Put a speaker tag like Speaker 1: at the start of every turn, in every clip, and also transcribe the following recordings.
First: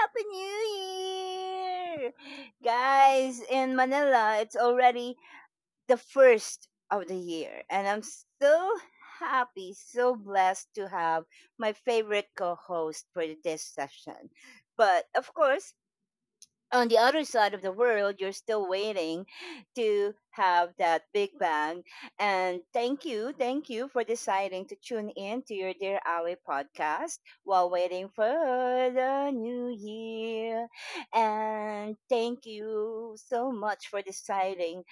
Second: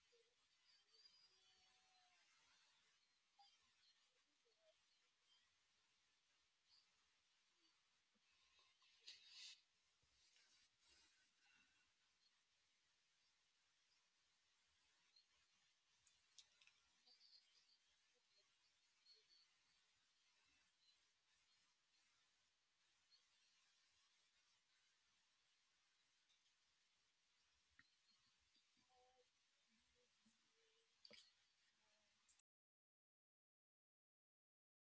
Speaker 1: Happy New Year! Guys, in Manila, it's already the first of the year, and I'm so happy, so blessed to have my favorite co host for this session. But of course, on the other side of the world, you're still waiting to have that big bang. And thank you for deciding to tune in to your Dear Ali podcast while waiting for the new year. And thank you so much for deciding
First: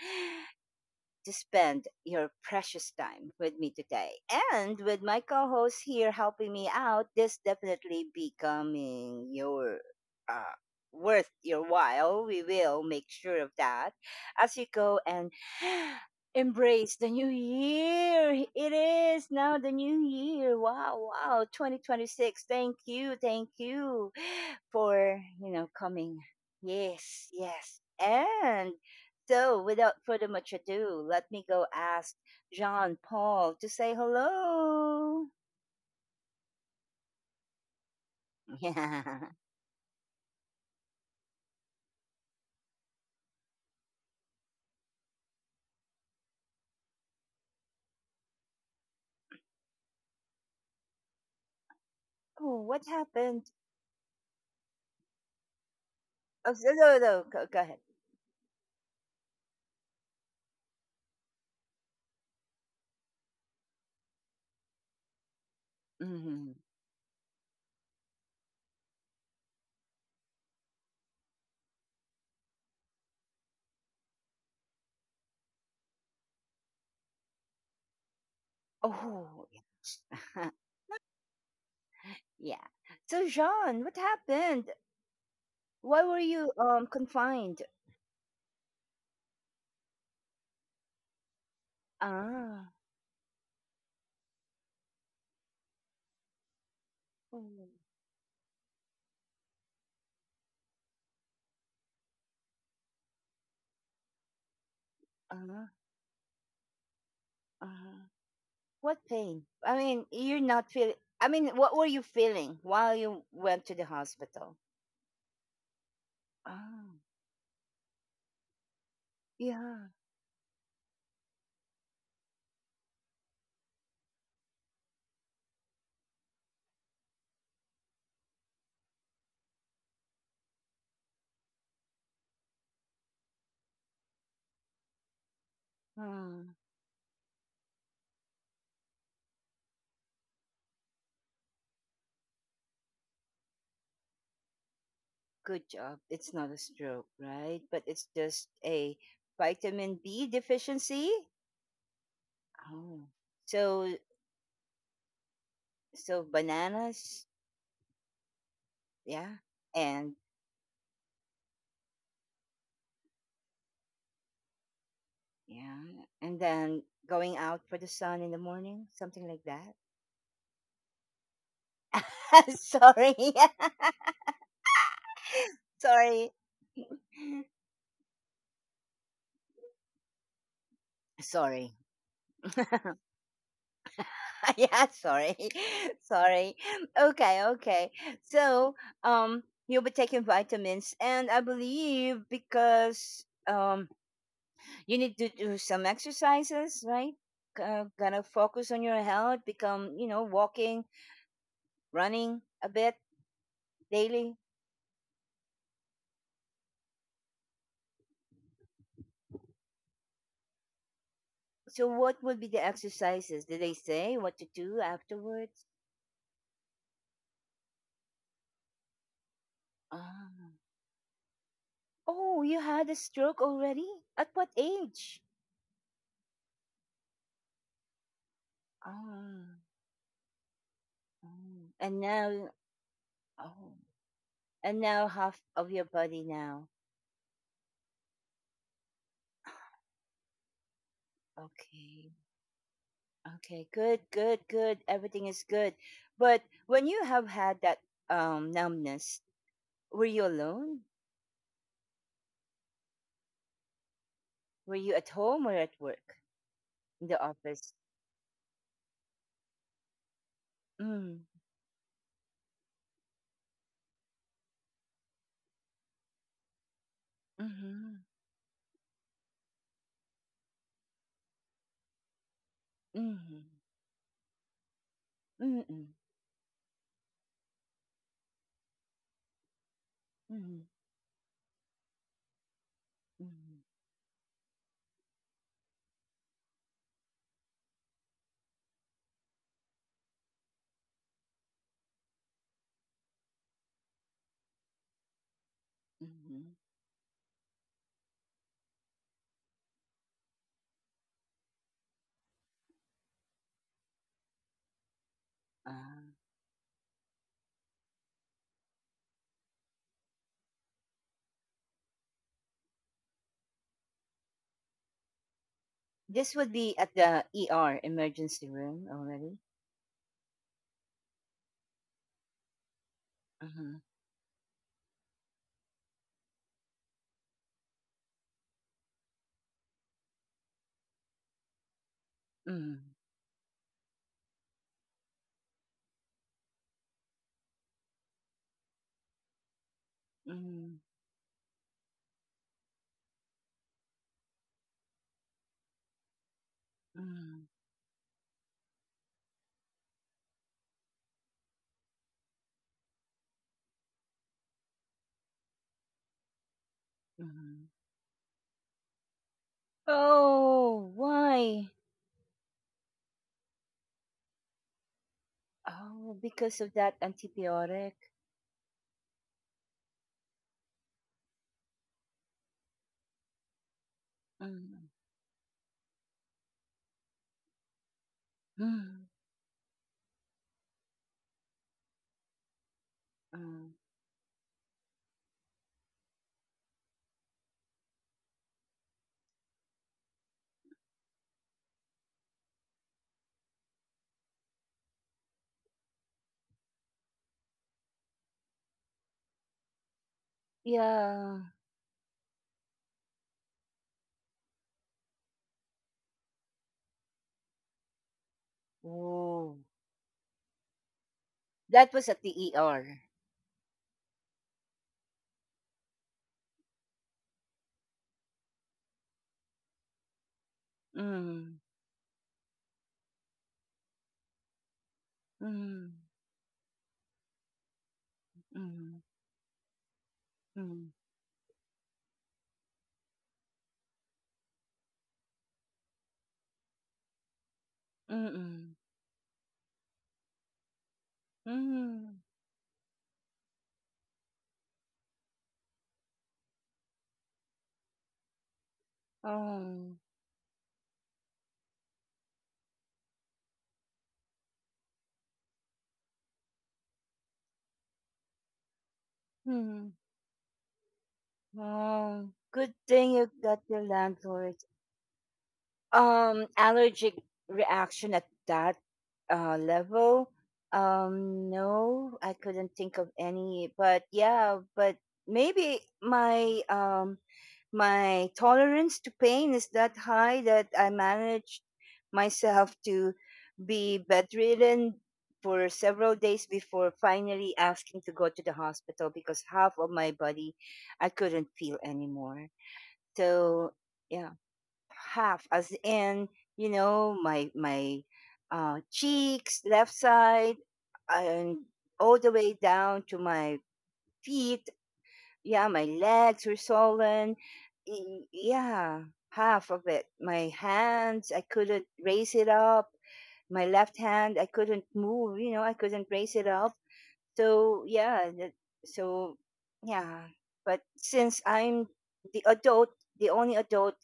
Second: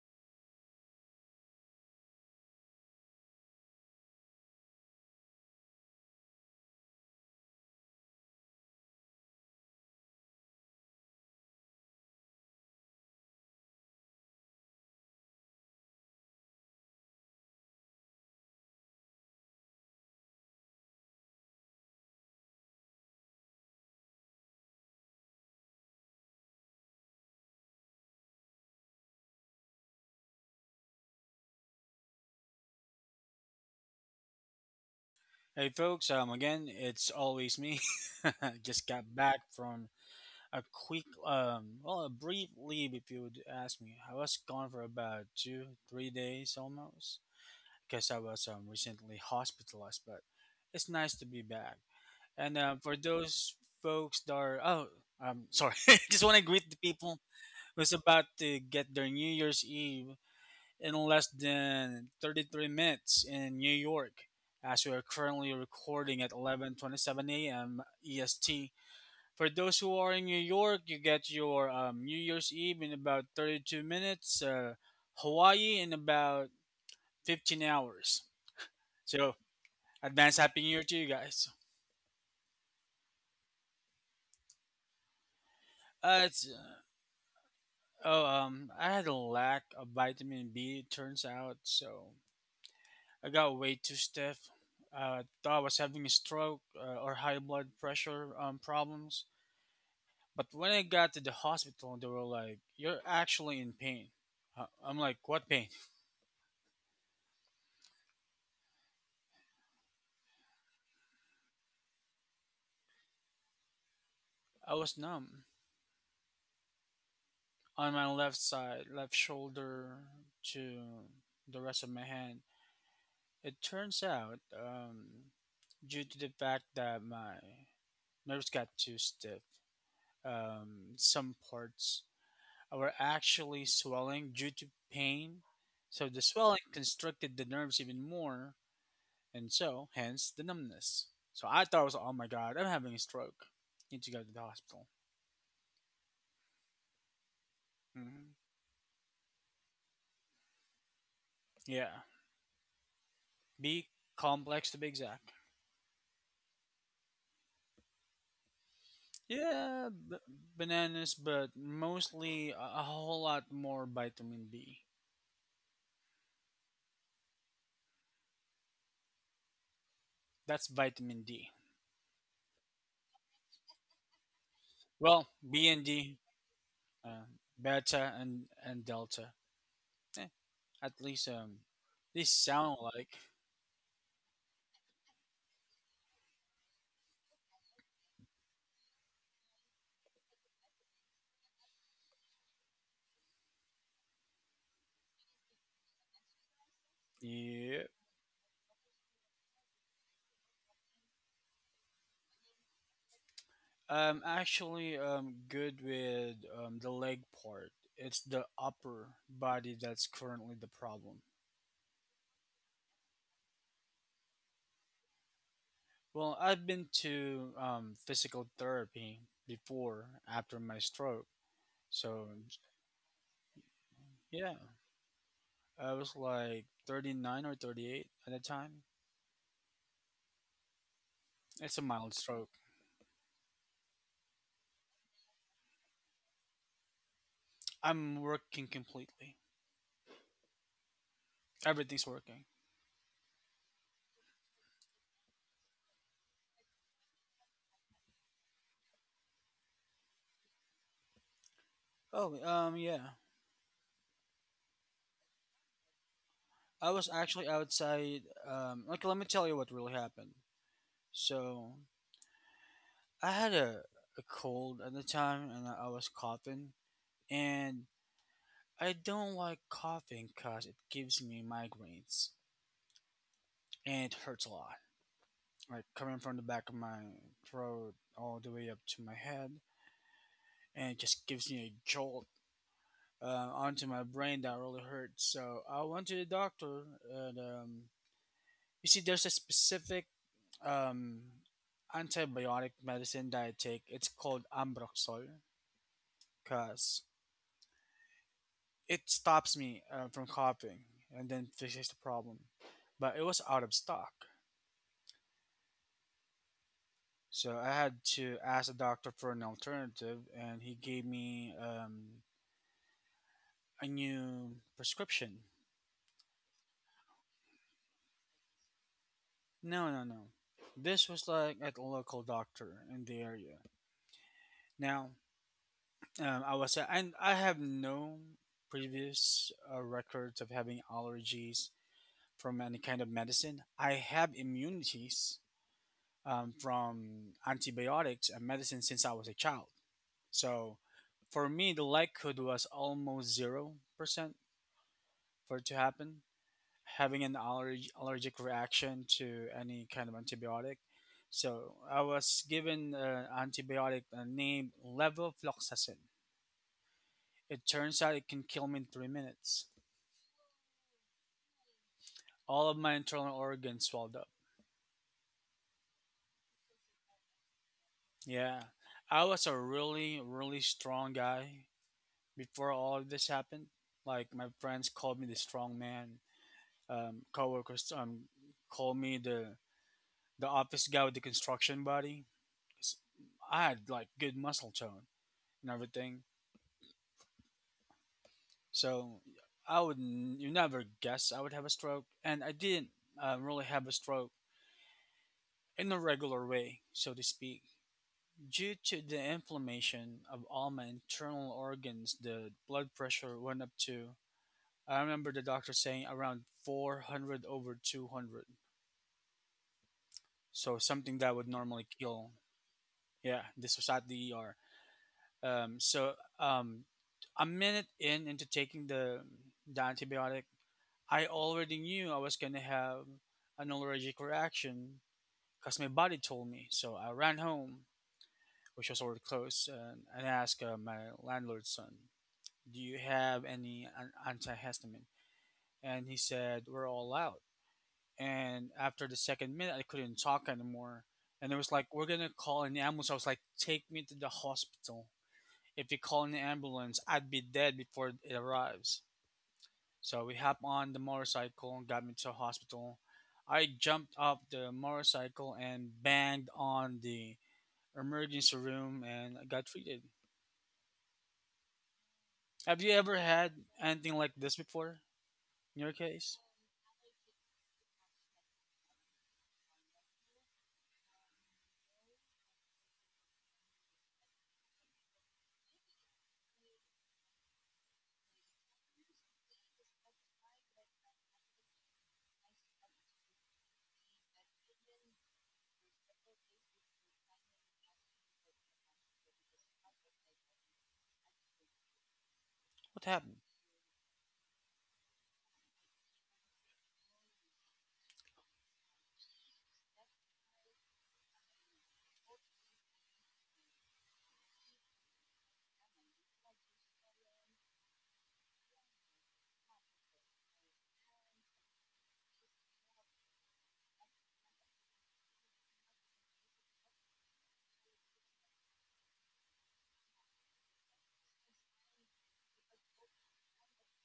Speaker 1: to spend your precious time with me today. And with my co host here helping me out, this definitely becoming your uh, worth your while. We will make sure of that as you go and embrace the new year. It is now the new year. Wow, wow, 2026. Thank you for coming. Yes, yes. And so, without further much ado, let me go ask John Paul to say hello.
Speaker 2: Hey folks, again, it's always me. Just got
Speaker 1: Yeah.
Speaker 2: back from a quick, a brief leave, if you would ask me. I was gone for about two, 3 days almost, because I was recently hospitalized. But it's nice to be back. And
Speaker 1: Oh, what
Speaker 2: for
Speaker 1: happened?
Speaker 2: those folks that are, oh, I'm sorry. Just want to
Speaker 1: Oh,
Speaker 2: greet the
Speaker 1: no,
Speaker 2: people
Speaker 1: no, go, go ahead.
Speaker 2: who's about to get their New Year's Eve in less than 33 minutes in New York as we are currently recording at
Speaker 1: Mhm.
Speaker 2: 11:27 a.m. EST. For those who are in New York, you get your New Year's Eve in about 32 minutes, Hawaii in about 15 hours. So,
Speaker 1: Oh,
Speaker 2: advance
Speaker 1: yeah.
Speaker 2: happy new year to you guys.
Speaker 1: yeah. So, John, what happened? Why were
Speaker 2: It's
Speaker 1: you confined?
Speaker 2: oh I had a lack of vitamin B it turns out, so
Speaker 1: Ah.
Speaker 2: I got way too stiff. Thought I was having a stroke or high
Speaker 1: Oh,
Speaker 2: blood pressure problems. But when I got to the hospital, they were like, "You're actually in pain." I'm like, "What pain?"
Speaker 1: uh-huh. Uh-huh. What pain? I mean, you're not feeling. I mean, what were you feeling while you went to the hospital?
Speaker 2: I was numb
Speaker 1: Ah.
Speaker 2: on my left side, left
Speaker 1: Yeah.
Speaker 2: shoulder to the rest of my hand. It turns out, due to the fact that my nerves got too stiff, some parts were actually swelling due to pain. So the swelling constricted the nerves even more, and so hence the numbness. So I thought it was, oh my god, I'm having a stroke. Need to go to the hospital.
Speaker 1: Good job. It's not a stroke, right? But it's
Speaker 2: hmm
Speaker 1: just a vitamin B deficiency.
Speaker 2: Yeah,
Speaker 1: Oh.
Speaker 2: B
Speaker 1: So
Speaker 2: complex to be exact.
Speaker 1: so bananas, yeah.
Speaker 2: Yeah,
Speaker 1: And
Speaker 2: b- Bananas, but mostly a whole lot more vitamin B.
Speaker 1: yeah. And then going out for the sun in the morning, something like that.
Speaker 2: That's vitamin D.
Speaker 1: sorry.
Speaker 2: Well, B and D,
Speaker 1: sorry.
Speaker 2: uh, beta and delta. Eh, at least
Speaker 1: Sorry.
Speaker 2: these sound alike.
Speaker 1: yeah, sorry. sorry. Okay, okay. So, um you'll be taking vitamins and I believe because you need to do some exercises, right?
Speaker 2: Yeah,
Speaker 1: Gonna focus on your health, become, you know, walking, running a bit
Speaker 2: I'm
Speaker 1: daily.
Speaker 2: actually good with the leg part. It's the upper body that's currently the problem.
Speaker 1: So, what would be the exercises? Did they say what to do afterwards?
Speaker 2: Well, I've been to physical therapy before
Speaker 1: Ah.
Speaker 2: after my stroke. So
Speaker 1: Oh, you had a stroke already? At what
Speaker 2: yeah,
Speaker 1: age?
Speaker 2: I was like 39 or 38 at the time.
Speaker 1: Ah. Oh.
Speaker 2: It's a
Speaker 1: And
Speaker 2: mild
Speaker 1: now,
Speaker 2: stroke.
Speaker 1: oh, and now half of your body now.
Speaker 2: I'm working completely. Everything's
Speaker 1: Okay,
Speaker 2: working.
Speaker 1: okay, good, good, good. Everything is good. But when you have had that numbness, were you alone?
Speaker 2: Oh, yeah.
Speaker 1: Were you at home or at work?
Speaker 2: I
Speaker 1: In
Speaker 2: was
Speaker 1: the
Speaker 2: actually
Speaker 1: office?
Speaker 2: outside like let me tell you what really happened.
Speaker 1: Mm.
Speaker 2: So I had a cold at the time and I was coughing, and
Speaker 1: Mm-hmm.
Speaker 2: I don't like coughing because it gives me migraines
Speaker 1: Mm-hmm.
Speaker 2: and it hurts a lot. Like
Speaker 1: Mm-hmm.
Speaker 2: coming from the back of my throat all the way up to my head,
Speaker 1: Mm-hmm.
Speaker 2: and it just gives me a jolt
Speaker 1: Mm-hmm.
Speaker 2: onto my brain that really hurts. So I went to the doctor, and you see, there's a specific um, antibiotic medicine that I take. It's called Ambroxol
Speaker 1: Mm-hmm.
Speaker 2: because it stops me from copying and then fixes the problem. But it was out of stock.
Speaker 1: Uh,
Speaker 2: So I had to ask the doctor for an alternative and he gave me a new prescription.
Speaker 1: this would be at the ER emergency room already.
Speaker 2: No, no, no. This was like at a local doctor in the area.
Speaker 1: Mm-hmm.
Speaker 2: Now, I was and I have no previous records of having allergies from
Speaker 1: Mm-hmm.
Speaker 2: any kind of medicine. I have immunities from antibiotics and medicine since I was a child.
Speaker 1: Mm-hmm.
Speaker 2: So for me, the likelihood was almost 0% for it to happen, having an
Speaker 1: Mm-hmm.
Speaker 2: allergic reaction to any kind of antibiotic. So I was given an antibiotic named levofloxacin.
Speaker 1: Mm-hmm.
Speaker 2: It turns out it can kill me in 3 minutes.
Speaker 1: Oh, why?
Speaker 2: All of my internal organs swelled up.
Speaker 1: Oh, because of that antibiotic.
Speaker 2: Yeah. I was a really, really strong guy before all of this happened. Like my
Speaker 1: Mm.
Speaker 2: friends called me the strong man. Coworkers called
Speaker 1: Mm.
Speaker 2: me the office guy with the construction body. 'Cause I
Speaker 1: Mm.
Speaker 2: had like good muscle tone and everything. So you never guess I would have a stroke, and I didn't really have a stroke in a regular way, so to speak, due to the inflammation of all my internal
Speaker 1: Yeah.
Speaker 2: organs. The blood pressure went up to, I remember the doctor saying, around 400 over 200.
Speaker 1: Oh,
Speaker 2: So something that would normally
Speaker 1: that was at
Speaker 2: kill.
Speaker 1: the ER.
Speaker 2: Yeah, this was at the ER. Um, so um, a minute in into taking the antibiotic, I
Speaker 1: Mm.
Speaker 2: already knew I was going to have an allergic reaction because my
Speaker 1: Mm.
Speaker 2: body told me. So I ran home, which
Speaker 1: Mm,
Speaker 2: was already close, and asked
Speaker 1: mm,
Speaker 2: my landlord's son, "Do you have any antihistamine?" And he said, "We're all out." And
Speaker 1: mm,
Speaker 2: after the second minute, I couldn't talk anymore and it was like, "We're
Speaker 1: mm.
Speaker 2: gonna call an ambulance." I was like, "Take me to the hospital. If you call an ambulance, I'd be dead before it arrives."
Speaker 1: Oh,
Speaker 2: So we hop on the motorcycle and got me to the hospital. I jumped off the motorcycle and banged on the emergency room and I got
Speaker 1: mm,
Speaker 2: treated.
Speaker 1: oh. Good
Speaker 2: Have you
Speaker 1: thing
Speaker 2: ever
Speaker 1: you
Speaker 2: had
Speaker 1: got your
Speaker 2: anything like
Speaker 1: landlord.
Speaker 2: this before in your case?
Speaker 1: Allergic reaction at that level. No, I couldn't think of any. But yeah, but maybe my my tolerance to pain is that high that I managed myself to be bedridden for several days before finally asking to go to the hospital because half of my body I couldn't feel anymore.
Speaker 2: What happened?
Speaker 1: So yeah, half as in you know my cheeks, left side, and all the way down to my feet, yeah, my legs were swollen. Yeah, half of it. My hands, I couldn't raise it up. My left hand, I couldn't move, you know, I couldn't raise it up. So, yeah, that, so, yeah. But since I'm the adult, the only adult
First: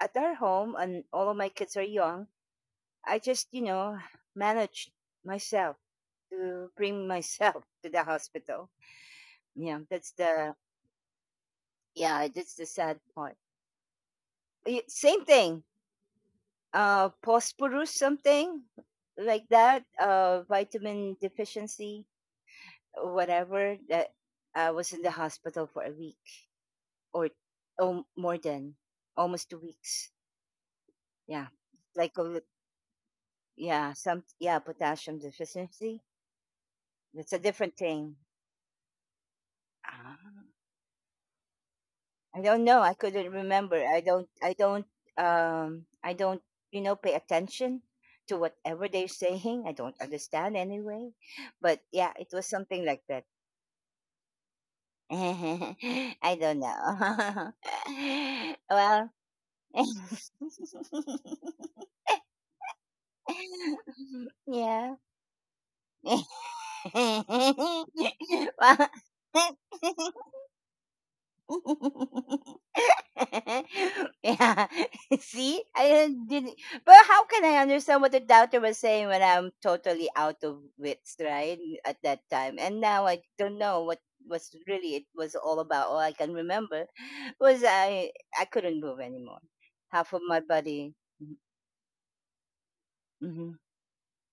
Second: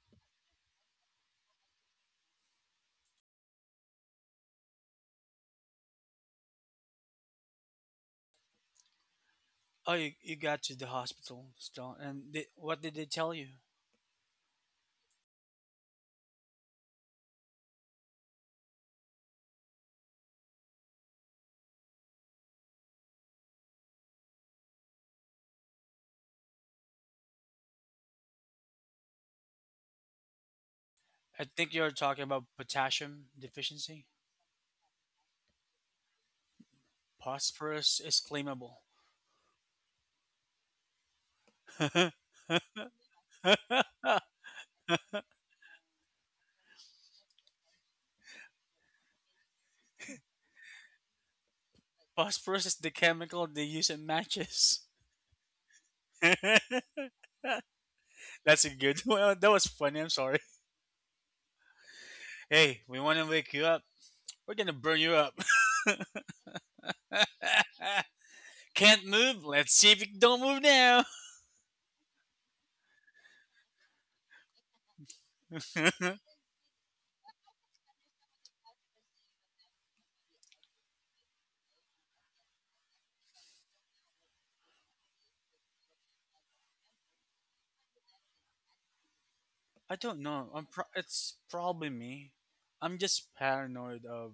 Speaker 1: at our home, and all of my kids are young, I just, you know, managed myself to bring myself to the hospital. Yeah,
Speaker 2: Oh,
Speaker 1: that's
Speaker 2: you
Speaker 1: the,
Speaker 2: got to the hospital still and
Speaker 1: yeah,
Speaker 2: they,
Speaker 1: that's the
Speaker 2: what did
Speaker 1: sad
Speaker 2: they tell
Speaker 1: part.
Speaker 2: you?
Speaker 1: Same thing. Phosphorus, something like that. Vitamin deficiency, or whatever. That I was in the hospital for a week or oh, more than almost 2 weeks.
Speaker 2: I
Speaker 1: Yeah,
Speaker 2: think you're
Speaker 1: like
Speaker 2: talking
Speaker 1: a,
Speaker 2: about
Speaker 1: lit-
Speaker 2: potassium
Speaker 1: yeah,
Speaker 2: deficiency.
Speaker 1: some yeah, potassium deficiency. It's a different
Speaker 2: Phosphorus
Speaker 1: thing.
Speaker 2: is flammable.
Speaker 1: Ah. I don't know. I couldn't remember. I don't. I don't. I don't. You know, pay attention to whatever they're saying. I don't understand anyway. But yeah, it was
Speaker 2: Phosphorus is
Speaker 1: something
Speaker 2: the
Speaker 1: like that.
Speaker 2: chemical they use in matches.
Speaker 1: I don't know.
Speaker 2: That's a good
Speaker 1: well,
Speaker 2: one. That was funny. I'm sorry. Hey, we want to wake you up. We're gonna
Speaker 1: yeah.
Speaker 2: burn you up. Can't move. Let's see if you don't move now.
Speaker 1: well, yeah. See, I
Speaker 2: I
Speaker 1: didn't. But how can I understand what the doctor was saying when I'm totally out of wits, right? At that time, and now I don't know what was really it was all about. All I can remember was I couldn't move anymore. Half
Speaker 2: don't
Speaker 1: of my
Speaker 2: know.
Speaker 1: body. mm-,
Speaker 2: It's probably me. I'm just
Speaker 1: Mm-hmm.
Speaker 2: paranoid of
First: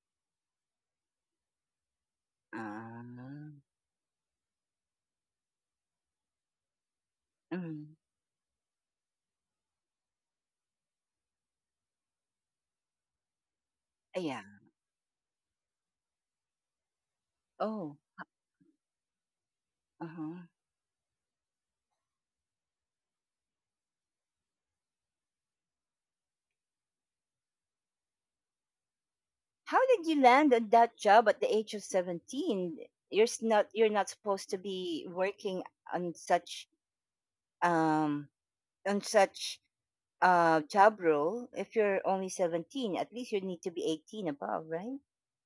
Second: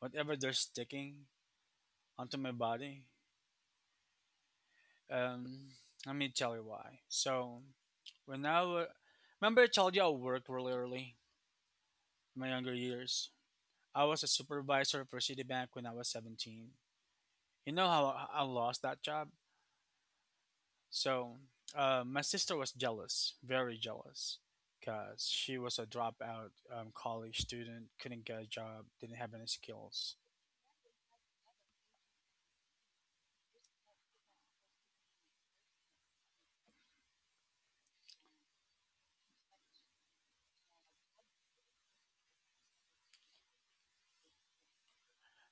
Speaker 2: whatever they're sticking onto my
Speaker 1: Ah.
Speaker 2: body. Um, let me tell you why. So
Speaker 1: Mm,
Speaker 2: when I wa- remember I told you I worked really early in my younger years. I was a
Speaker 1: yeah.
Speaker 2: supervisor for Citibank when I was 17. You know
Speaker 1: Oh.
Speaker 2: how I lost that job?
Speaker 1: Uh huh.
Speaker 2: So my sister was jealous, very jealous, because she was a dropout college student, couldn't get a job, didn't have any
Speaker 1: How did
Speaker 2: skills.
Speaker 1: you land on that job at the age of 17? You're s- not. You're not supposed to be working on such um, on such job role, if you're only 17, at least you need to be 18 above, right?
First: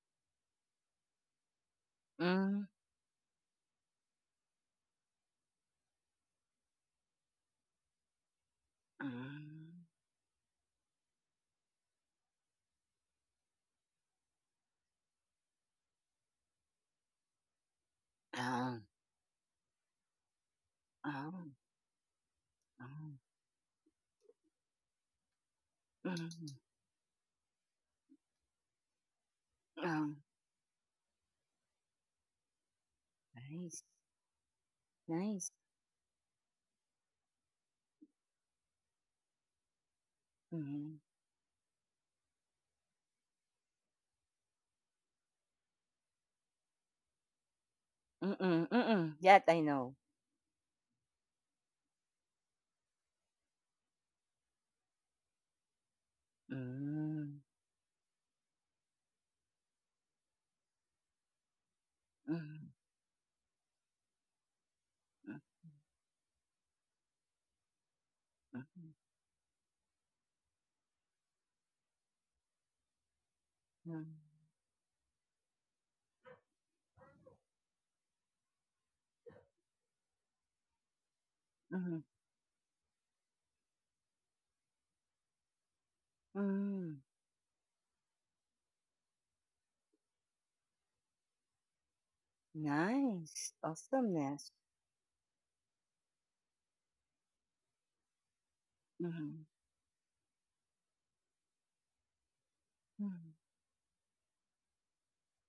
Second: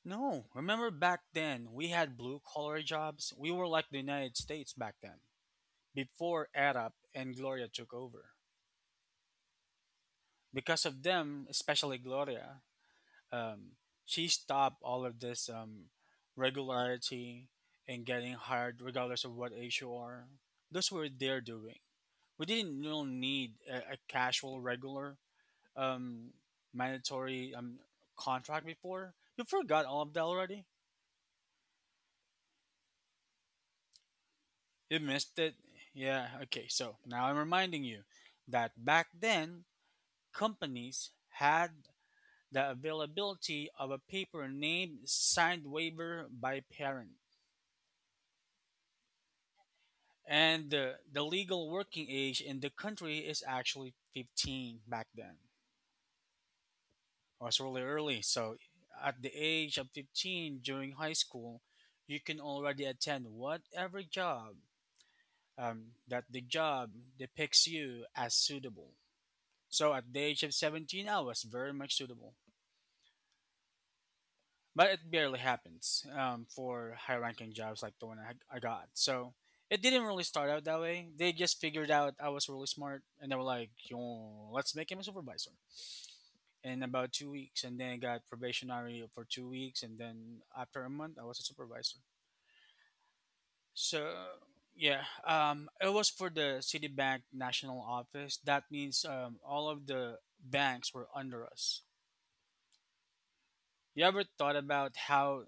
Speaker 2: No, remember back then we had blue
Speaker 1: Mm.
Speaker 2: collar jobs. We were like the United States back then before Arab and Gloria took over.
Speaker 1: Mm.
Speaker 2: Because of them, especially Gloria, um, she stopped all of this regularity and getting hired
Speaker 1: Oh,
Speaker 2: regardless of what age you are. Those were their
Speaker 1: oh,
Speaker 2: doing. We didn't really
Speaker 1: oh,
Speaker 2: need a casual, regular, um,
Speaker 1: mm,
Speaker 2: mandatory contract before. You forgot all
Speaker 1: oh.
Speaker 2: of that already?
Speaker 1: Nice,
Speaker 2: You missed
Speaker 1: nice.
Speaker 2: it? Yeah, okay. So now I'm reminding you that back then,
Speaker 1: Mm.
Speaker 2: companies had the availability of a paper named signed waiver by parent.
Speaker 1: Mm-mm, mm-mm. That I know.
Speaker 2: And the legal working age in the country is actually 15 back then.
Speaker 1: Mm.
Speaker 2: Or it's really early. So at the age of 15 during high school, you can
Speaker 1: Mm.
Speaker 2: already attend whatever job
Speaker 1: Mm.
Speaker 2: that the job depicts you as
Speaker 1: Mm.
Speaker 2: suitable. So at the age of 17, I was very much suitable,
Speaker 1: Mm.
Speaker 2: but it barely happens for high ranking jobs like the one I got. So it didn't really start out that way. They just figured
Speaker 1: Mm.
Speaker 2: out I was really smart and they were like, "Yo, let's make him a supervisor," in
Speaker 1: Mm.
Speaker 2: about 2 weeks. And then I got probationary for 2 weeks. And then after a month, I was a supervisor.
Speaker 1: Nice.
Speaker 2: So
Speaker 1: Awesomeness.
Speaker 2: yeah, it was for the Citibank national office. That means
Speaker 1: Mm.
Speaker 2: all of the banks were under us.
Speaker 1: Mm.
Speaker 2: You ever thought about how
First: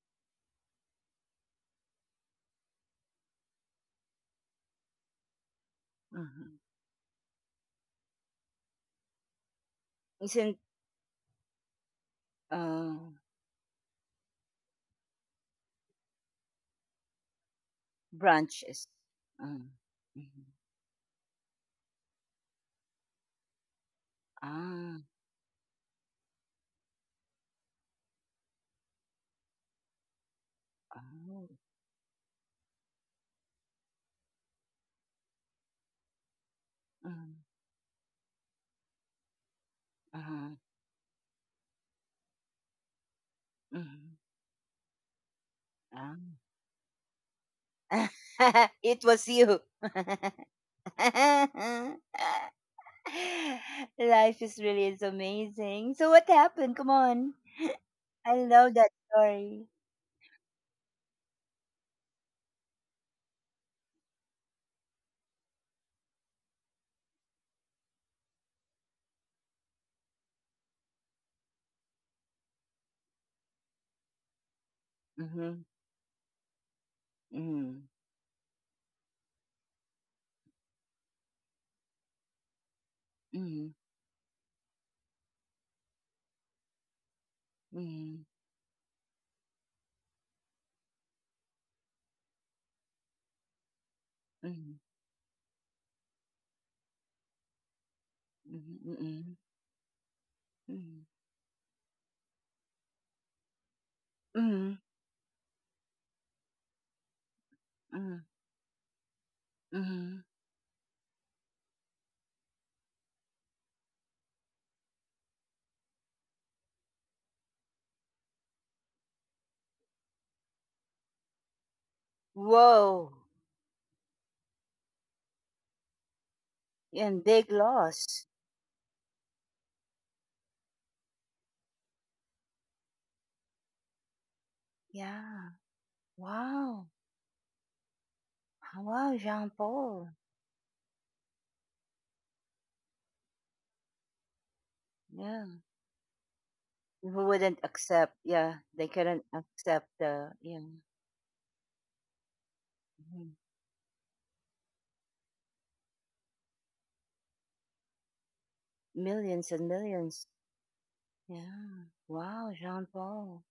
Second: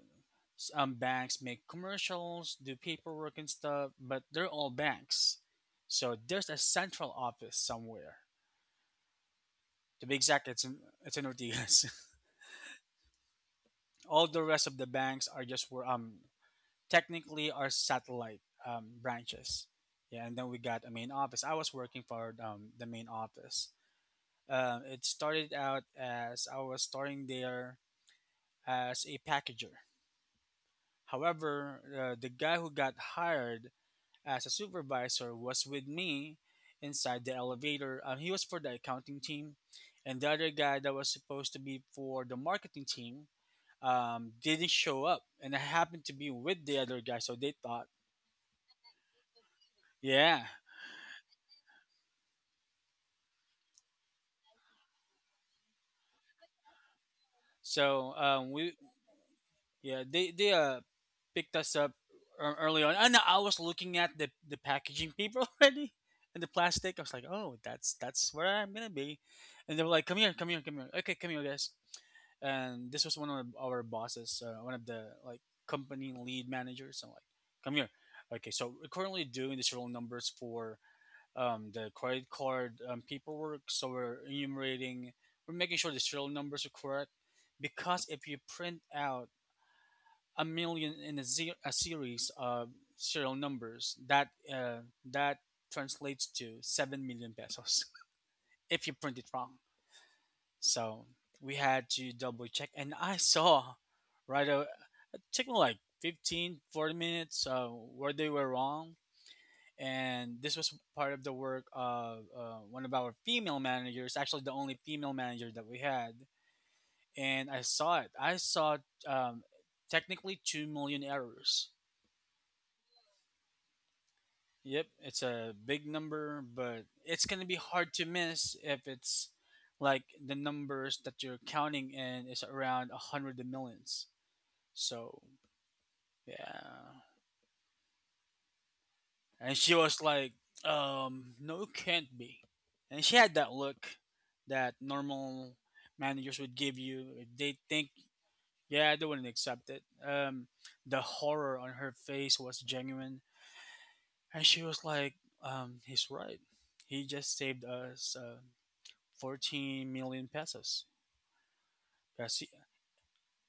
Speaker 2: banks make commercials, do paperwork and stuff, but they're all banks. So there's a
Speaker 1: Mm.
Speaker 2: central office somewhere. To be exact,
Speaker 1: Isn't
Speaker 2: it's in Ortigas.
Speaker 1: uh,
Speaker 2: All the rest of the banks are just where technically are satellite
Speaker 1: branches.
Speaker 2: branches.
Speaker 1: Mm.
Speaker 2: Yeah, and then
Speaker 1: Mm.
Speaker 2: we got a main office. I was working for the main office.
Speaker 1: Ah,
Speaker 2: It started out as I was starting there as a packager.
Speaker 1: oh.
Speaker 2: However, the guy who got hired as a supervisor was with me inside the
Speaker 1: Mhm.
Speaker 2: elevator. He was for the accounting team, and the other
Speaker 1: Uh-huh.
Speaker 2: guy that was supposed to be for the marketing team
Speaker 1: Mhm.
Speaker 2: didn't show up, and I happened to
Speaker 1: Ah.
Speaker 2: be with the other guy, so they thought,
Speaker 1: it was you.
Speaker 2: yeah.
Speaker 1: Life is really is amazing. So what happened? Come on.
Speaker 2: So
Speaker 1: I
Speaker 2: we
Speaker 1: love that story.
Speaker 2: yeah, they picked us up ear- early on, and I was looking at the packaging paper already and the plastic. I was like, oh, that's where I'm gonna be, and they were like, "Come here, come here, come here. Okay, come here, guys." And this was one of our bosses, one of the like
Speaker 1: Mhm.
Speaker 2: company lead managers. So I'm like, come
Speaker 1: Mhm.
Speaker 2: here. Okay, so we're currently doing the serial numbers for the credit card paperwork. So we're enumerating, we're making sure the serial numbers are correct because
Speaker 1: Mhm.
Speaker 2: if you print out a million in a series of serial numbers that
Speaker 1: Mhm.
Speaker 2: uh, that translates to 7 million pesos
Speaker 1: Mhm.
Speaker 2: if you print it
Speaker 1: Mhm.
Speaker 2: wrong.
Speaker 1: Mhm.
Speaker 2: So we had to double check, and I saw right.
Speaker 1: Mhm.
Speaker 2: It took me like 15-40 minutes, where
Speaker 1: Mhm.
Speaker 2: they were wrong.
Speaker 1: Mhm.
Speaker 2: And this was part of the work of one of our female managers, actually the only female manager that we had. And I saw um, technically 2 million errors.
Speaker 1: Whoa.
Speaker 2: Yep, it's a big number, but it's
Speaker 1: And
Speaker 2: going to
Speaker 1: big
Speaker 2: be hard to
Speaker 1: loss.
Speaker 2: miss if it's like the numbers that you're counting in is around a hundred millions. So,
Speaker 1: Yeah. Wow.
Speaker 2: yeah.
Speaker 1: Wow, Jean
Speaker 2: And she was
Speaker 1: Paul.
Speaker 2: like, no, it can't be. And she had that look that
Speaker 1: Yeah.
Speaker 2: normal managers would give you
Speaker 1: Who
Speaker 2: if they
Speaker 1: wouldn't
Speaker 2: think,
Speaker 1: accept, yeah, they
Speaker 2: yeah, they
Speaker 1: couldn't
Speaker 2: wouldn't accept it.
Speaker 1: accept the, yeah,
Speaker 2: The horror on her face was genuine.
Speaker 1: mhm.
Speaker 2: And she was like, he's right, he just saved us,
Speaker 1: Millions and
Speaker 2: 14
Speaker 1: millions,
Speaker 2: million pesos,
Speaker 1: yeah,
Speaker 2: because
Speaker 1: wow, Jean Paul.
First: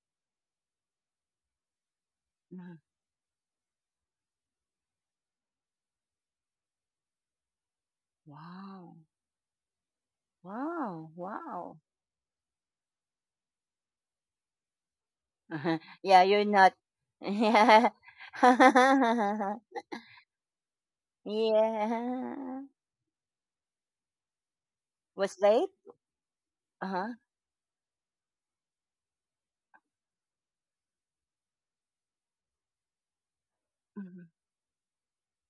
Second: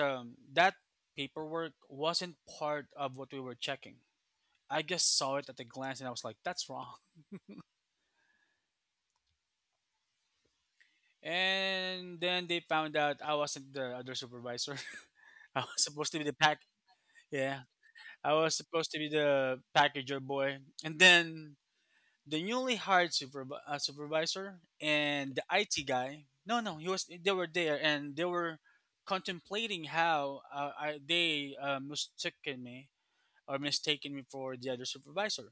Speaker 2: that paperwork wasn't
Speaker 1: Mhm.
Speaker 2: part of what we were checking. I just saw it at a glance, and I was like, that's wrong.
Speaker 1: Wow. Wow, wow.
Speaker 2: And then they found out I wasn't the other supervisor. I was supposed to
Speaker 1: yeah,
Speaker 2: be the
Speaker 1: you're
Speaker 2: pack,
Speaker 1: not.
Speaker 2: yeah,
Speaker 1: Yeah.
Speaker 2: I was supposed to be the packager boy. And then the
Speaker 1: Yeah,
Speaker 2: newly hired supervisor and
Speaker 1: was
Speaker 2: the
Speaker 1: late.
Speaker 2: IT guy, no no, he was,
Speaker 1: Uh-huh.
Speaker 2: they were there, and they were contemplating how I, they mistaken me or mistaken me
Speaker 1: Mhm.
Speaker 2: for the other supervisor.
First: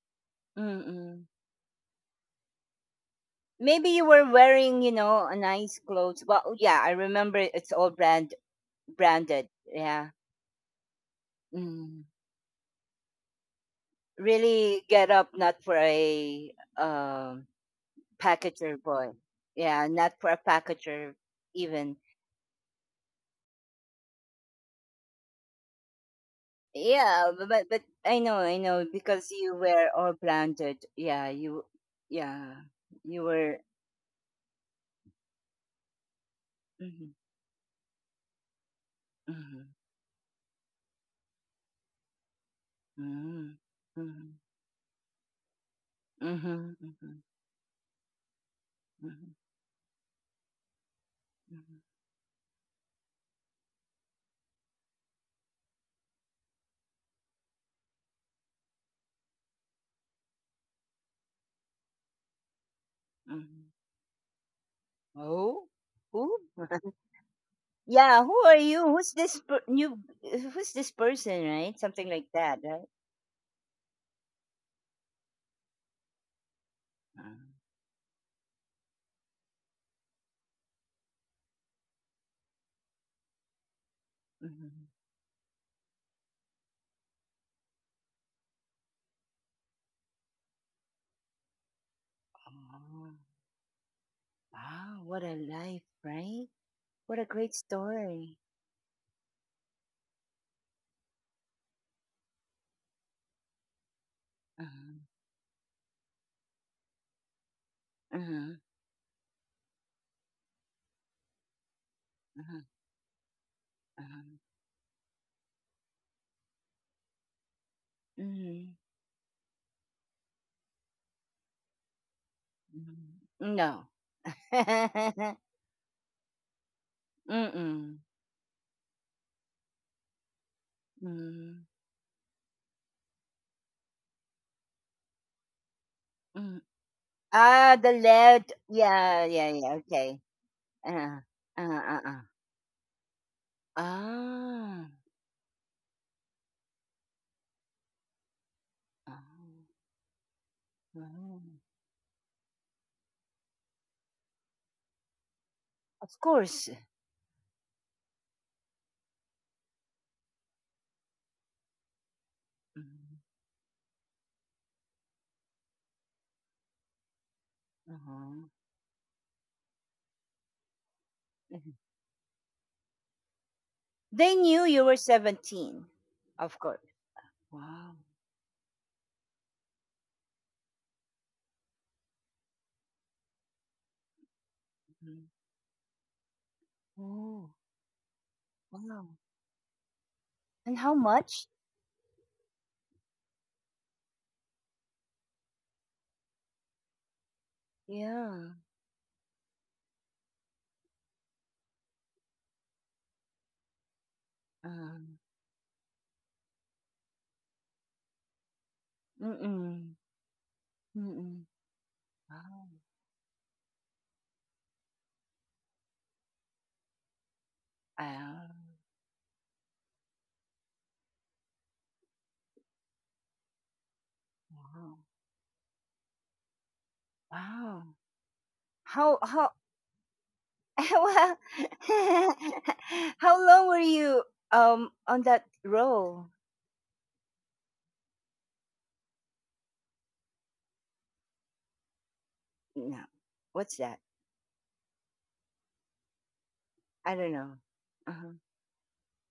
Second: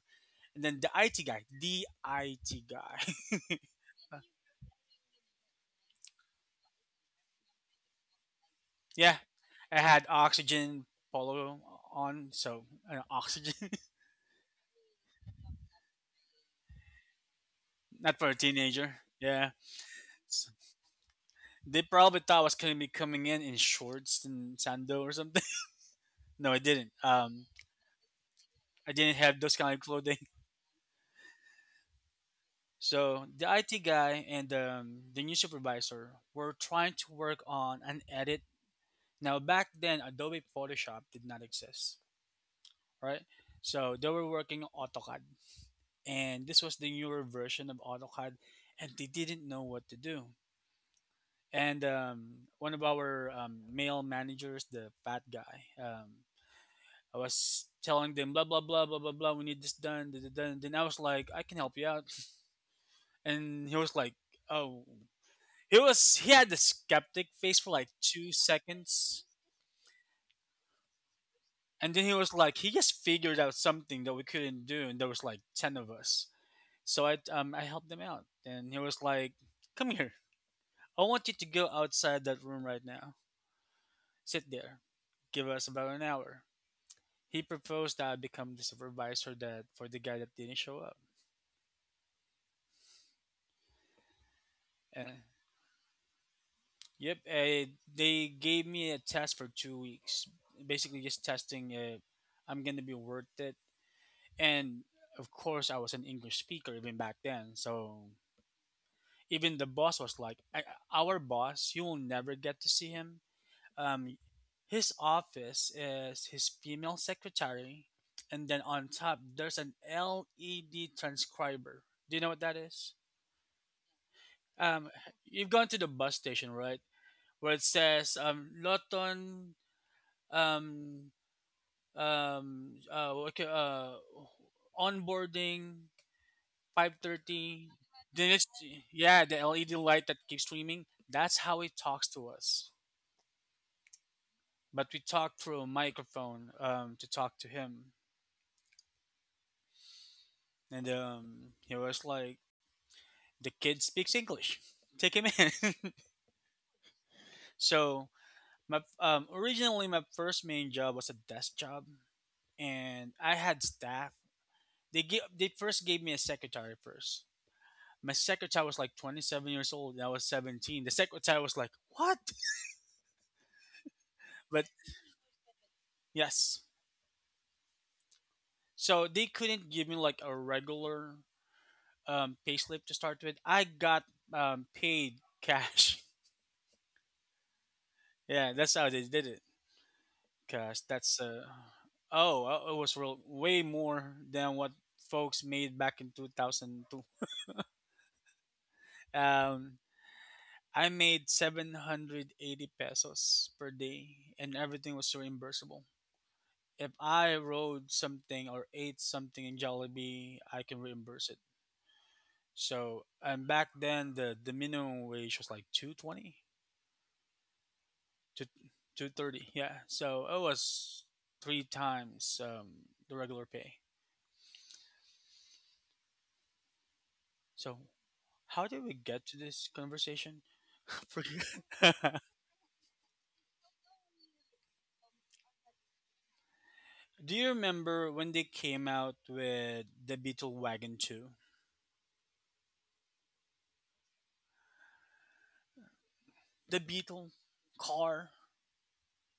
Speaker 2: And then the IT
Speaker 1: Mm-mm.
Speaker 2: guy, the IT guy.
Speaker 1: Maybe you were wearing, you know, a nice clothes. Well, yeah, I remember it's all brand,
Speaker 2: Yeah,
Speaker 1: branded,
Speaker 2: I had
Speaker 1: yeah.
Speaker 2: oxygen polo
Speaker 1: Mm.
Speaker 2: on, so oxygen,
Speaker 1: Really get up not for a um
Speaker 2: not for a
Speaker 1: packager
Speaker 2: teenager.
Speaker 1: boy.
Speaker 2: Yeah.
Speaker 1: Yeah, not for a
Speaker 2: S-
Speaker 1: packager
Speaker 2: They
Speaker 1: even.
Speaker 2: probably thought I was going to be coming in shorts and sando or something. No, I didn't.
Speaker 1: Yeah, but I know
Speaker 2: I didn't
Speaker 1: because
Speaker 2: have
Speaker 1: you
Speaker 2: those kind of
Speaker 1: were all
Speaker 2: clothing.
Speaker 1: blinded. Yeah, you, yeah, you
Speaker 2: So the
Speaker 1: were
Speaker 2: IT guy and the new supervisor were trying
Speaker 1: mhm,
Speaker 2: to work on an edit. Now back
Speaker 1: mhm,
Speaker 2: then, Adobe Photoshop did not exist, right?
Speaker 1: mhm,
Speaker 2: So they were
Speaker 1: mhm,
Speaker 2: working on AutoCAD, and this
Speaker 1: mhm,
Speaker 2: was the
Speaker 1: mhm,
Speaker 2: newer version of AutoCAD, and they
Speaker 1: mhm,
Speaker 2: didn't know what to do.
Speaker 1: mhm,
Speaker 2: And one of our male managers, the fat guy, I was telling them, blah blah blah blah blah blah. We need this done. Da, da, da. And then I was like, I can help you out. And
Speaker 1: mhm.
Speaker 2: he was like, oh,
Speaker 1: Oh,
Speaker 2: he was
Speaker 1: who?
Speaker 2: he had the skeptic face for like
Speaker 1: Yeah,
Speaker 2: two
Speaker 1: who are you?
Speaker 2: seconds,
Speaker 1: New? Who's this person? Right,
Speaker 2: and then
Speaker 1: something
Speaker 2: he
Speaker 1: like
Speaker 2: was like,
Speaker 1: that,
Speaker 2: he
Speaker 1: right?
Speaker 2: just figured out something that we couldn't do, and there was like ten of us. So I
Speaker 1: Uh,
Speaker 2: um I helped him out, and he was like, "Come here. I want you to go outside that room right now. Sit there.
Speaker 1: mhm.
Speaker 2: Give us about an hour." He proposed that I become the supervisor, that for the guy that didn't show up,
Speaker 1: Oh, wow,
Speaker 2: and
Speaker 1: what a life, right?
Speaker 2: yep,
Speaker 1: What a great
Speaker 2: they
Speaker 1: story.
Speaker 2: gave me a test for 2 weeks, basically just testing if I'm gonna be worth it. And
Speaker 1: Uh-huh.
Speaker 2: of course, I was an English speaker even back then, so
Speaker 1: Uh-huh.
Speaker 2: even the boss was like, I, "Our boss, you will never get
Speaker 1: Uh-huh.
Speaker 2: to see him. Um,
Speaker 1: Uh-huh.
Speaker 2: his office is his female secretary, and then
Speaker 1: Mm-hmm.
Speaker 2: on top there's an LED transcriber. Do you know what that is?
Speaker 1: Mm-hmm. No.
Speaker 2: Um, you've gone to the bus station, right? Where it
Speaker 1: Mm-mm.
Speaker 2: says Loton um
Speaker 1: Mm-mm.
Speaker 2: um uh, okay, uh onboarding
Speaker 1: Mm.
Speaker 2: 5:30.
Speaker 1: Ah, the
Speaker 2: Then it's,
Speaker 1: left.
Speaker 2: yeah,
Speaker 1: Yeah,
Speaker 2: the
Speaker 1: yeah, yeah.
Speaker 2: LED light that
Speaker 1: Okay.
Speaker 2: keeps streaming.
Speaker 1: Uh,
Speaker 2: That's how
Speaker 1: uh,
Speaker 2: he
Speaker 1: uh,
Speaker 2: talks
Speaker 1: uh.
Speaker 2: to us.
Speaker 1: Ah.
Speaker 2: But we talk through a microphone, to talk to him.
Speaker 1: Oh.
Speaker 2: And
Speaker 1: Oh.
Speaker 2: he was like, "The kid speaks English. Take him in."
Speaker 1: Of course.
Speaker 2: So my originally, my first main job was a desk job, and
Speaker 1: Mhm.
Speaker 2: I had staff. They first gave me a secretary first. My
Speaker 1: Uh-huh.
Speaker 2: secretary was like 27 years old, and I was 17. The secretary was like,
Speaker 1: Mhm.
Speaker 2: "What?"
Speaker 1: They
Speaker 2: But
Speaker 1: knew you were 17.
Speaker 2: yes,
Speaker 1: Of course. Wow.
Speaker 2: so they couldn't give me like a regular payslip to start with. I got paid
Speaker 1: Mhm.
Speaker 2: cash.
Speaker 1: Oh,
Speaker 2: Yeah, that's how they
Speaker 1: wow.
Speaker 2: did. Gosh,
Speaker 1: And how
Speaker 2: that's uh,
Speaker 1: much?
Speaker 2: oh, it was real, way more than what folks made back in 2002.
Speaker 1: Yeah.
Speaker 2: Um, I made 780 pesos per day, and everything was
Speaker 1: Um,
Speaker 2: reimbursable. If I rode something or ate something in
Speaker 1: mm-mm.
Speaker 2: Jollibee, I can reimburse it.
Speaker 1: Mm-mm. Wow.
Speaker 2: So, and back then, the minimum wage was like 220 to
Speaker 1: Ah,
Speaker 2: 230. Yeah. So, it was three times the regular pay.
Speaker 1: wow.
Speaker 2: So,
Speaker 1: Wow.
Speaker 2: how did we get
Speaker 1: How
Speaker 2: to
Speaker 1: how
Speaker 2: this conversation?
Speaker 1: well,
Speaker 2: Forget-
Speaker 1: how long were you on that row?
Speaker 2: Do you remember when they came out with the Beetle Wagon 2?
Speaker 1: No. What's that?
Speaker 2: The
Speaker 1: I
Speaker 2: Beetle
Speaker 1: don't know.
Speaker 2: car.
Speaker 1: Uh-huh.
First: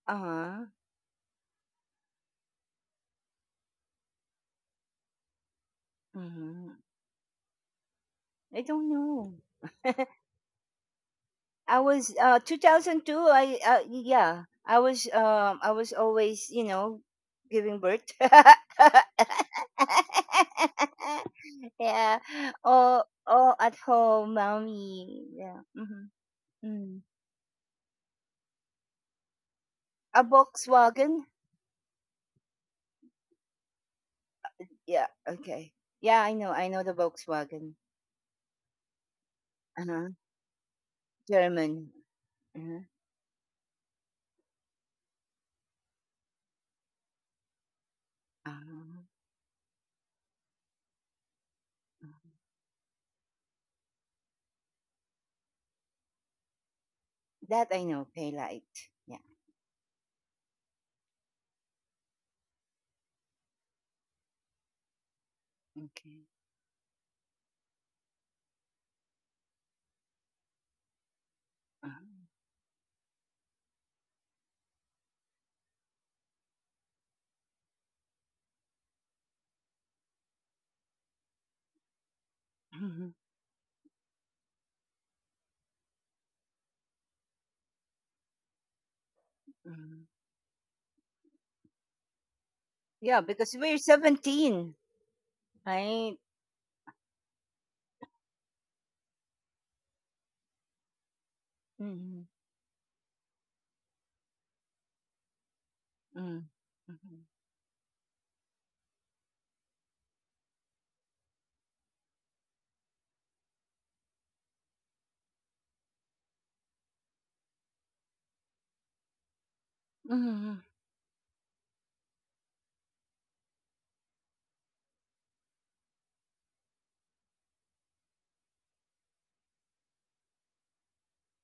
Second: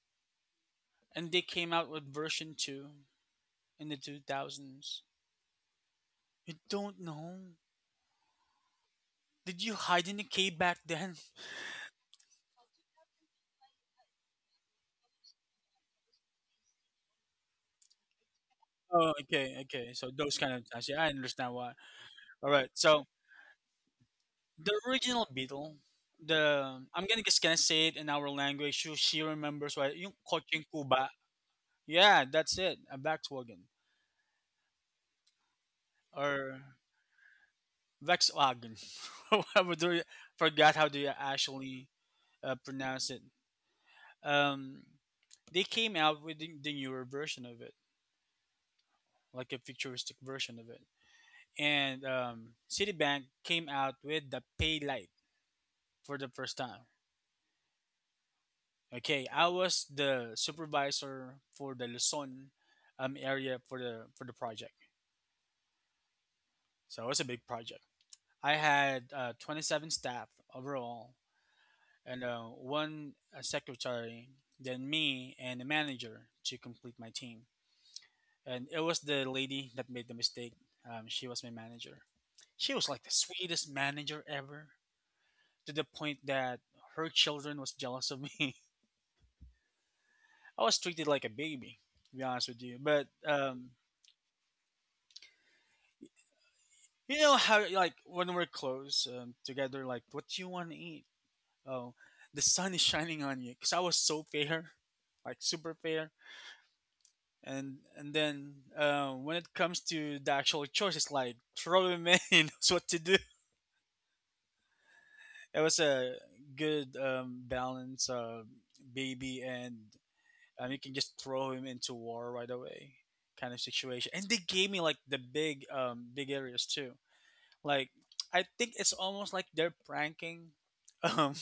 Speaker 1: Uh-huh.
Speaker 2: And they came out with version 2 in the 2000s. You
Speaker 1: Mm-hmm.
Speaker 2: don't know?
Speaker 1: I don't know.
Speaker 2: Did you hide in a cave back then?
Speaker 1: I was 2002, I yeah, I was always, you know, giving birth.
Speaker 2: Oh, okay, okay. So those kind of times. Yeah, I understand why.
Speaker 1: Yeah,
Speaker 2: All right. So
Speaker 1: all at home
Speaker 2: the
Speaker 1: mommy,
Speaker 2: original
Speaker 1: yeah,
Speaker 2: Beetle,
Speaker 1: hmm,
Speaker 2: the,
Speaker 1: mm.
Speaker 2: I'm gonna just gonna say it in our language. She remembers why. Yung
Speaker 1: A
Speaker 2: Coaching Kuba.
Speaker 1: Volkswagen,
Speaker 2: Yeah, that's it. A Volkswagen.
Speaker 1: yeah, okay, yeah, I know,
Speaker 2: Or
Speaker 1: I know the Volkswagen.
Speaker 2: Volkswagen. However, do you,
Speaker 1: Uh-huh.
Speaker 2: forgot how do you actually
Speaker 1: German. Uh-huh.
Speaker 2: pronounce it. Um, they came out with the newer version of it,
Speaker 1: Uh-huh. Uh-huh.
Speaker 2: like a futuristic version of it. And Citibank came out with the Pay Light for the first time.
Speaker 1: That I know, pay light, yeah,
Speaker 2: Okay, I was the supervisor for the Luzon area for the project,
Speaker 1: okay,
Speaker 2: so it was a big project. I had 27 staff overall,
Speaker 1: uh-huh.
Speaker 2: and one secretary, then me and a manager to complete my team. And it was the lady that made the mistake. She was my manager. She was like
Speaker 1: Mhm.
Speaker 2: the sweetest manager ever, to the point that her children was jealous of me.
Speaker 1: Mhm.
Speaker 2: I was treated like a baby, to be honest with you. But
Speaker 1: Yeah, because we're 17, right?
Speaker 2: you know how like when we're close together, like what do you want to eat? Oh,
Speaker 1: Mhm.
Speaker 2: the sun is shining on you because I was so fair, like super fair,
Speaker 1: Mm. Mhm.
Speaker 2: and and then when it comes to the actual choice, it's like throwing me knows what to do. It was a good balance of baby and
Speaker 1: Mhm.
Speaker 2: you can just throw him into war right away kind of situation. And they gave me like the big big areas too. Like, I think it's almost like they're pranking. um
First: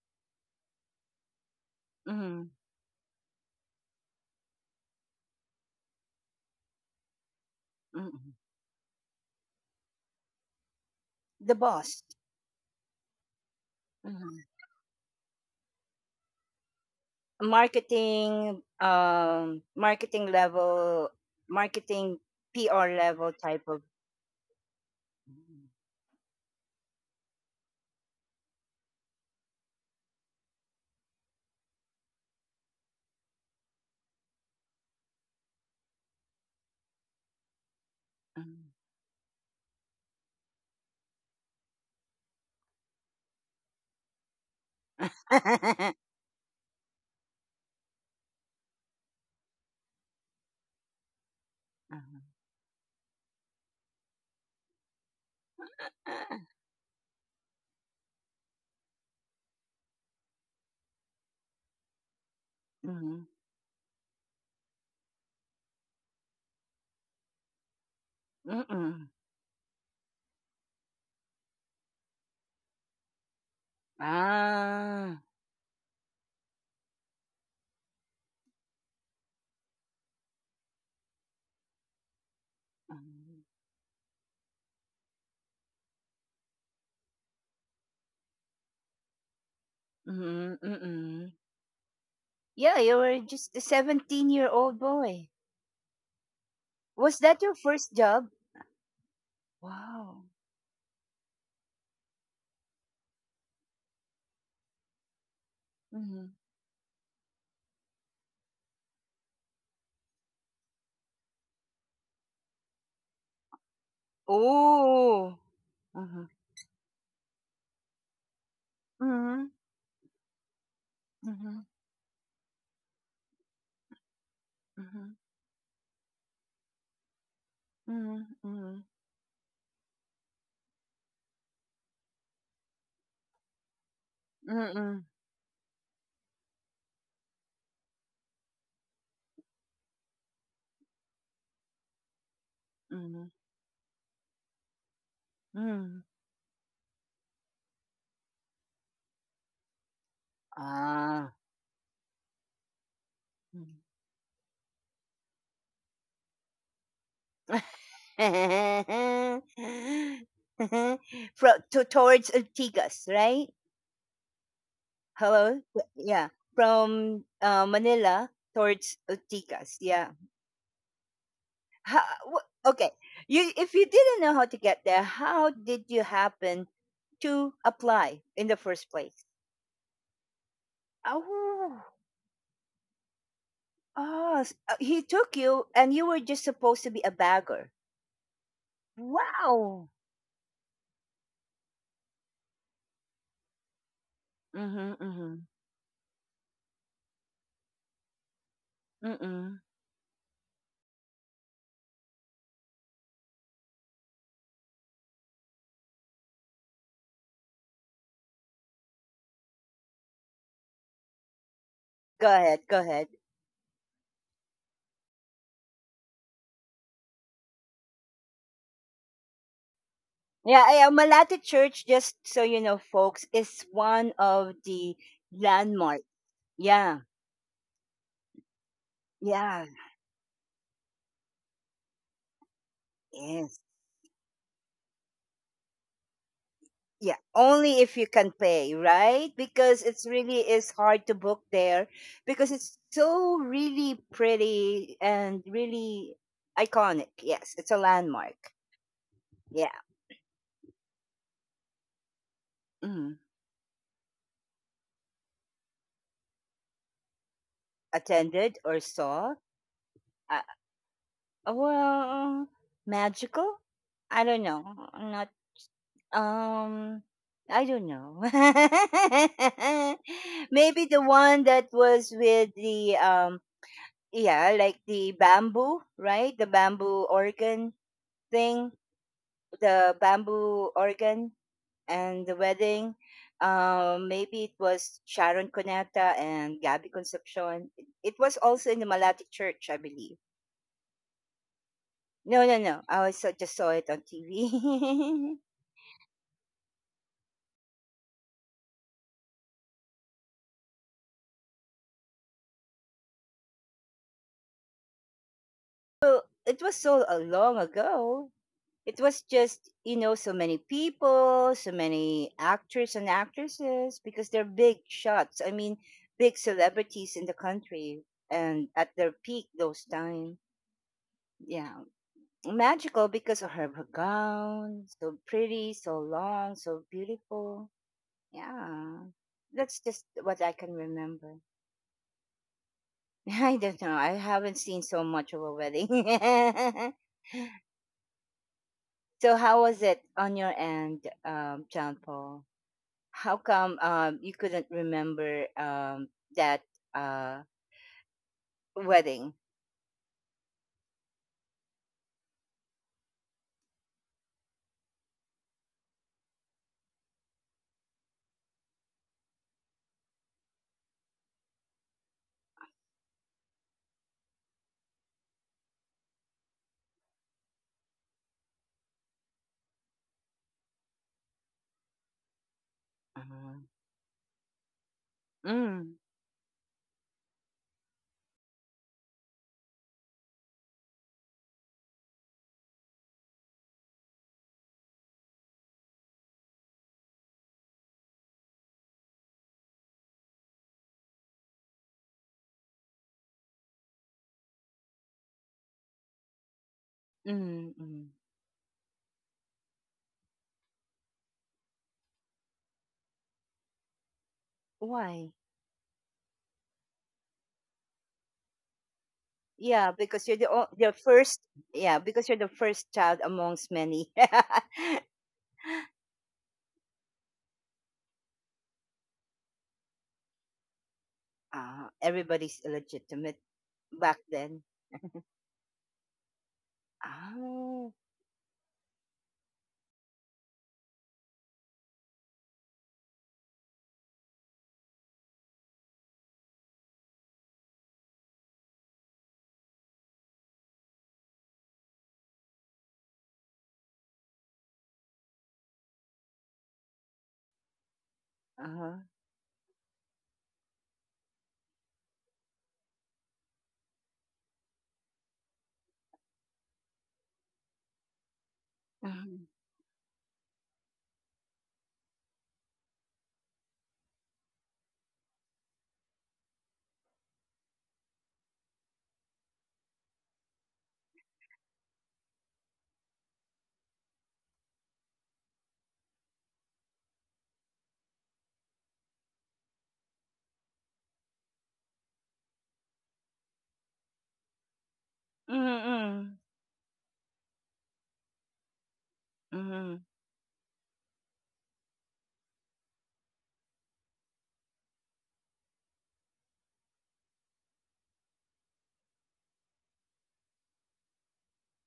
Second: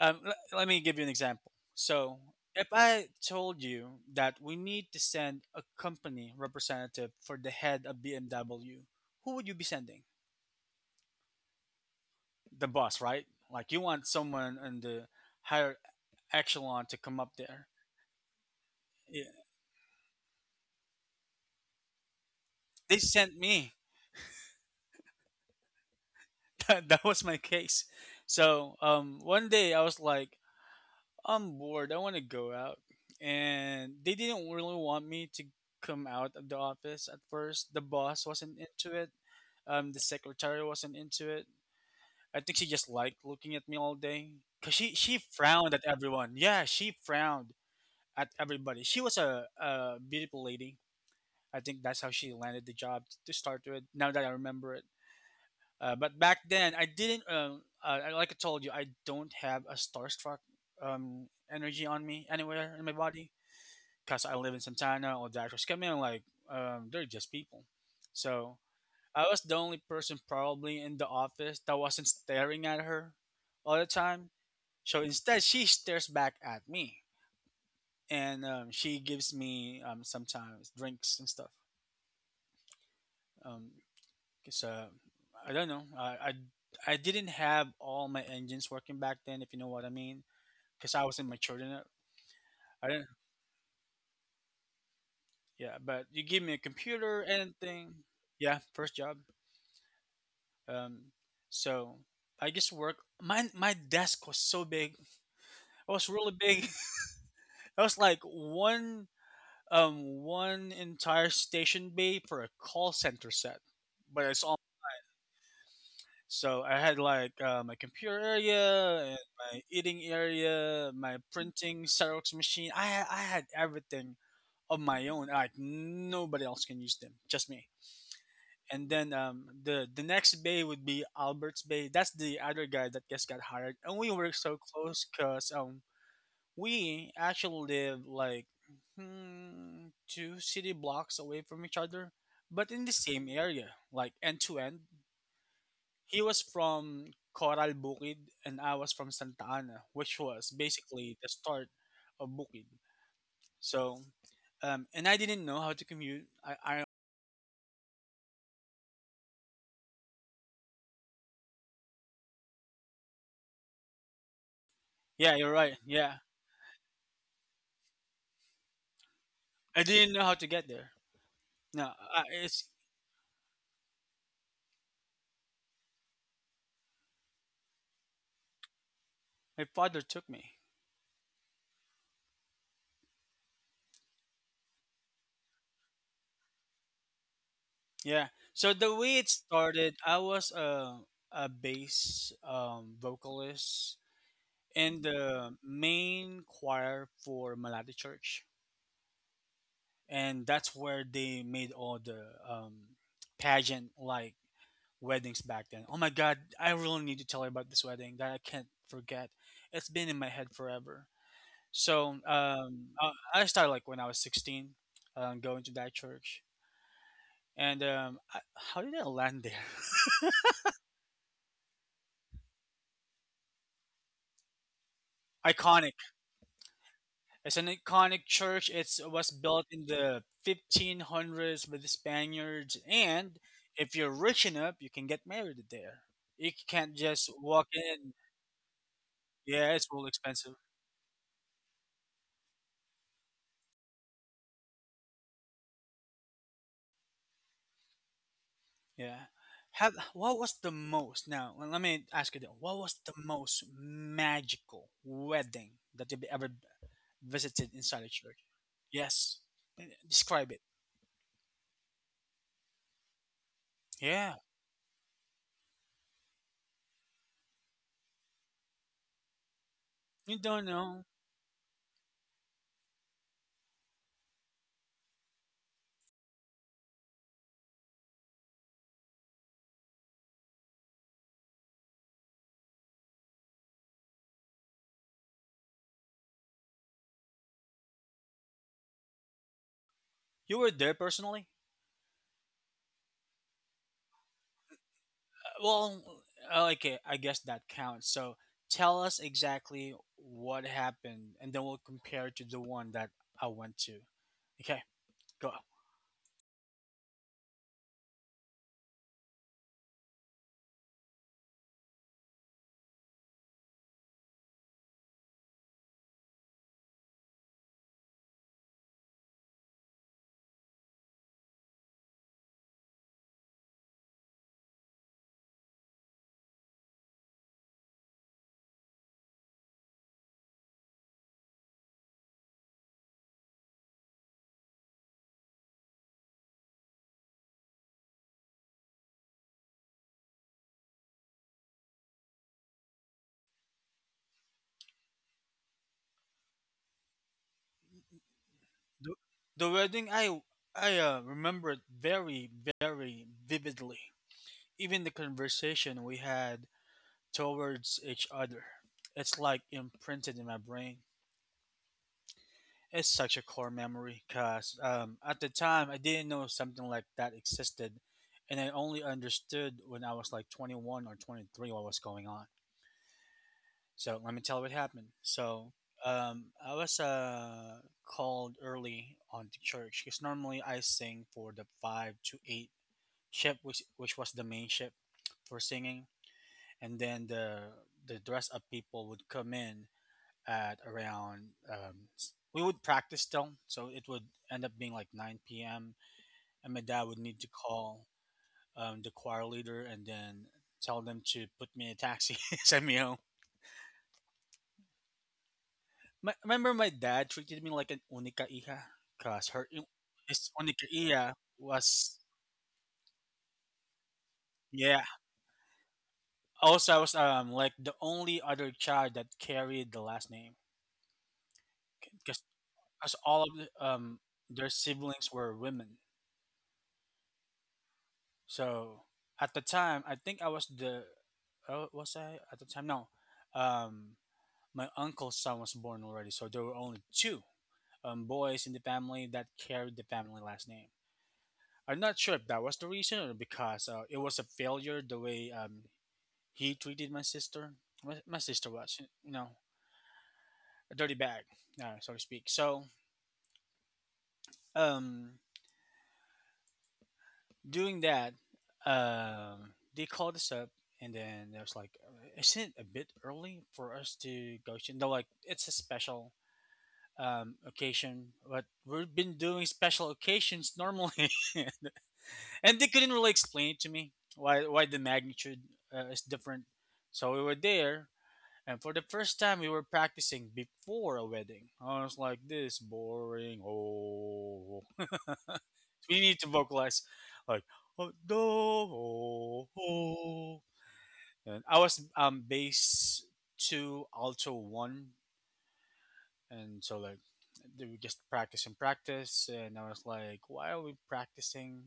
Speaker 2: Let me give you an example. So,
Speaker 1: Mhm.
Speaker 2: if I told you that we need to send a company representative for the head of
Speaker 1: Mhm.
Speaker 2: BMW, who would you be sending?
Speaker 1: The boss.
Speaker 2: The boss, right? Like, you want
Speaker 1: Mhm.
Speaker 2: someone in the higher echelon to come up there.
Speaker 1: Marketing,
Speaker 2: Yeah.
Speaker 1: marketing level, marketing PR
Speaker 2: They
Speaker 1: level
Speaker 2: sent
Speaker 1: type
Speaker 2: me.
Speaker 1: of. Mhm.
Speaker 2: That, that was my case. So, one day I was like, I'm bored. I want to go out. And they didn't really want me to come out of the office at first. The boss wasn't
Speaker 1: Mhm.
Speaker 2: into it. The secretary wasn't into it. I think she just liked looking at me all day. Cause she frowned at everyone. Yeah, she frowned at everybody. She was a beautiful lady. I think that's how
Speaker 1: Uh-huh.
Speaker 2: she landed the job to start with. Now that I remember it, but back then, I didn't. Like I told you, I don't have a starstruck energy on me anywhere in my
Speaker 1: Mhm.
Speaker 2: body because I live in Santana or Dashers come in like they're just people. So
Speaker 1: Mm-mm.
Speaker 2: I was the only person probably in the office that wasn't staring at her all the time. So
Speaker 1: Ah.
Speaker 2: instead, she stares back at me, and she gives me sometimes drinks and stuff.
Speaker 1: Mm.
Speaker 2: Um, Cause I don't know. I didn't have all my engines working back then, if you know what I mean.
Speaker 1: Hmm.
Speaker 2: Cause I wasn't
Speaker 1: Mm-mm.
Speaker 2: mature enough.
Speaker 1: Yeah,
Speaker 2: I
Speaker 1: you
Speaker 2: didn't.
Speaker 1: were just a 17-year-old boy.
Speaker 2: Yeah, but you give me a
Speaker 1: Was
Speaker 2: computer,
Speaker 1: that your first
Speaker 2: anything.
Speaker 1: job?
Speaker 2: Yeah, first job.
Speaker 1: Wow.
Speaker 2: Um, so I just work. My desk was so big. It was really big. It was like one entire station bay for a call center set, but it's,
Speaker 1: Oh. Mhm.
Speaker 2: so I had like my computer area and
Speaker 1: Mhm.
Speaker 2: my eating area, my
Speaker 1: Mhm.
Speaker 2: printing Xerox machine. I had everything of my
Speaker 1: Mhm.
Speaker 2: own. Like nobody else can use them, just me.
Speaker 1: Mhm. Mhm.
Speaker 2: And then the next bay would be Albert's Bay. That's the other guy that just got hired, and we were so close because we actually live like, hmm, two city blocks away from each other, but in
Speaker 1: Mm,
Speaker 2: the
Speaker 1: mm,
Speaker 2: same area, like end to end.
Speaker 1: mm.
Speaker 2: He was from Coral Bukid and I was from Santa Ana, which was basically
Speaker 1: Ah.
Speaker 2: the start of Bukid.
Speaker 1: Mm.
Speaker 2: So, and I didn't know how to commute. I
Speaker 1: Fro to towards Ortigas, right?
Speaker 2: Yeah, you're
Speaker 1: Hello?
Speaker 2: right. Yeah,
Speaker 1: Yeah. From Manila towards Ortigas.
Speaker 2: I
Speaker 1: Yeah.
Speaker 2: didn't know how to get there. No, I, it's
Speaker 1: Okay. You if you didn't know how to get there, how did you happen to apply in the first place?
Speaker 2: My father took me.
Speaker 1: Oh. Oh, he took you, and you were just supposed to be a bagger.
Speaker 2: Yeah. So the way it
Speaker 1: Wow.
Speaker 2: started, I was a a bass vocalist
Speaker 1: Mhm.
Speaker 2: in
Speaker 1: Mhm.
Speaker 2: the main choir for Malati Church.
Speaker 1: Mm.
Speaker 2: And that's where they made all the um, pageant like weddings back then. Oh my god, I really need to tell you about this wedding that I can't forget. It's been in my head forever. So
Speaker 1: Go ahead, go ahead.
Speaker 2: I started like when I was 16, going to that church. And how did I land there?
Speaker 1: Yeah, yeah, Malate Church, just so you know, folks, is one of the
Speaker 2: Iconic.
Speaker 1: landmark. Yeah,
Speaker 2: It's an iconic church. It's, it was
Speaker 1: yeah,
Speaker 2: built in the 1500s by the Spaniards. And
Speaker 1: yes.
Speaker 2: if you're rich enough, you can get married there. You can't
Speaker 1: Yeah,
Speaker 2: just walk
Speaker 1: only if you
Speaker 2: in.
Speaker 1: can pay, right?
Speaker 2: Yeah,
Speaker 1: Because
Speaker 2: it's
Speaker 1: it's
Speaker 2: all
Speaker 1: really
Speaker 2: expensive.
Speaker 1: is hard to book there because it's so really pretty and really iconic. Yes, it's a landmark.
Speaker 2: Yeah.
Speaker 1: Yeah.
Speaker 2: Have what was the most? Now, well, let me ask you this. What was the
Speaker 1: Mhm.
Speaker 2: most magical wedding that you've ever visited inside a church?
Speaker 1: Attended or saw.
Speaker 2: Yes. Eh,
Speaker 1: Uh,
Speaker 2: describe it.
Speaker 1: well, magical. I
Speaker 2: Yeah.
Speaker 1: don't know. I'm not. Um, I don't know.
Speaker 2: You don't
Speaker 1: Maybe the
Speaker 2: know.
Speaker 1: one that was with the yeah, like the bamboo, right? The bamboo organ thing, the bamboo organ, and the wedding. Maybe it was Sharon Cuneta and Gabby Concepcion. It was also in the Malati Church, I believe.
Speaker 2: You were there personally?
Speaker 1: No, no, no. I also just saw it on TV.
Speaker 2: Well, okay, I guess that counts. So, tell us exactly what happened and then we'll compare it to the one that I went to. Okay, go.
Speaker 1: Well, it was so long ago. It was just, you know, so many people, so many actors and actresses because they're big shots. I mean, big celebrities in the country and at their peak those times. Yeah. Magical because of her, her gown. So pretty, so long, so beautiful. Yeah. That's just what I can remember. I don't know. I haven't seen so much of a wedding. So how was it on your end, John Paul? How come you couldn't remember that uh
Speaker 2: The,
Speaker 1: wedding?
Speaker 2: the wedding, I remember it very vividly. Even the conversation we had towards each other, it's like imprinted in my brain. It's such a core memory because at the time I didn't know something like that existed, and I only understood when I was like 21 or 23 what was going on.
Speaker 1: Uh,
Speaker 2: So let me tell what happened. So
Speaker 1: mm,
Speaker 2: um, I was called early on to church because normally I sing for the 5 to 8 shift, which was the main shift for singing, and then the dress up people would come in at around. We would practice still, so it would end up being like 9 p.m. and my dad would need to
Speaker 1: mm,
Speaker 2: call
Speaker 1: mm.
Speaker 2: the choir leader and then tell them to put me in a taxi, send me home.
Speaker 1: Why?
Speaker 2: My, remember my dad treated me like an unica hija because
Speaker 1: Yeah, because you're the
Speaker 2: his unica
Speaker 1: the
Speaker 2: hija
Speaker 1: first. Yeah,
Speaker 2: was
Speaker 1: because you're the first child amongst many. Uh,
Speaker 2: yeah. Also, I was like the only other child that carried the last name, okay?
Speaker 1: everybody's
Speaker 2: Because
Speaker 1: legitimate
Speaker 2: all of the,
Speaker 1: back then.
Speaker 2: their siblings were women.
Speaker 1: Oh,
Speaker 2: So at the time, I think I was the oh, was I at the time no, um my uncle's son was born already, so there were only two boys in the family that carried the family last name. I'm not sure if that was the reason or because it was a failure the way he treated my sister. My sister
Speaker 1: uh-huh.
Speaker 2: was, you know, a dirty bag, so to speak. So, um, doing that,
Speaker 1: Mm-hmm.
Speaker 2: they called us up, and then it was like, isn't it a bit early for us to go? To-" And they're like, it's a special occasion, but we've been doing special occasions normally. And they couldn't really explain it to me why the magnitude is different. So we were there, and for the first time we were practicing before a wedding. I was like, this boring. Oh, we
Speaker 1: Mm-hmm.
Speaker 2: need to vocalize like oh, do, oh,
Speaker 1: Mm-hmm.
Speaker 2: oh. And I was bass two, alto one, and so like they would just practice and practice, and I was like, why are we practicing?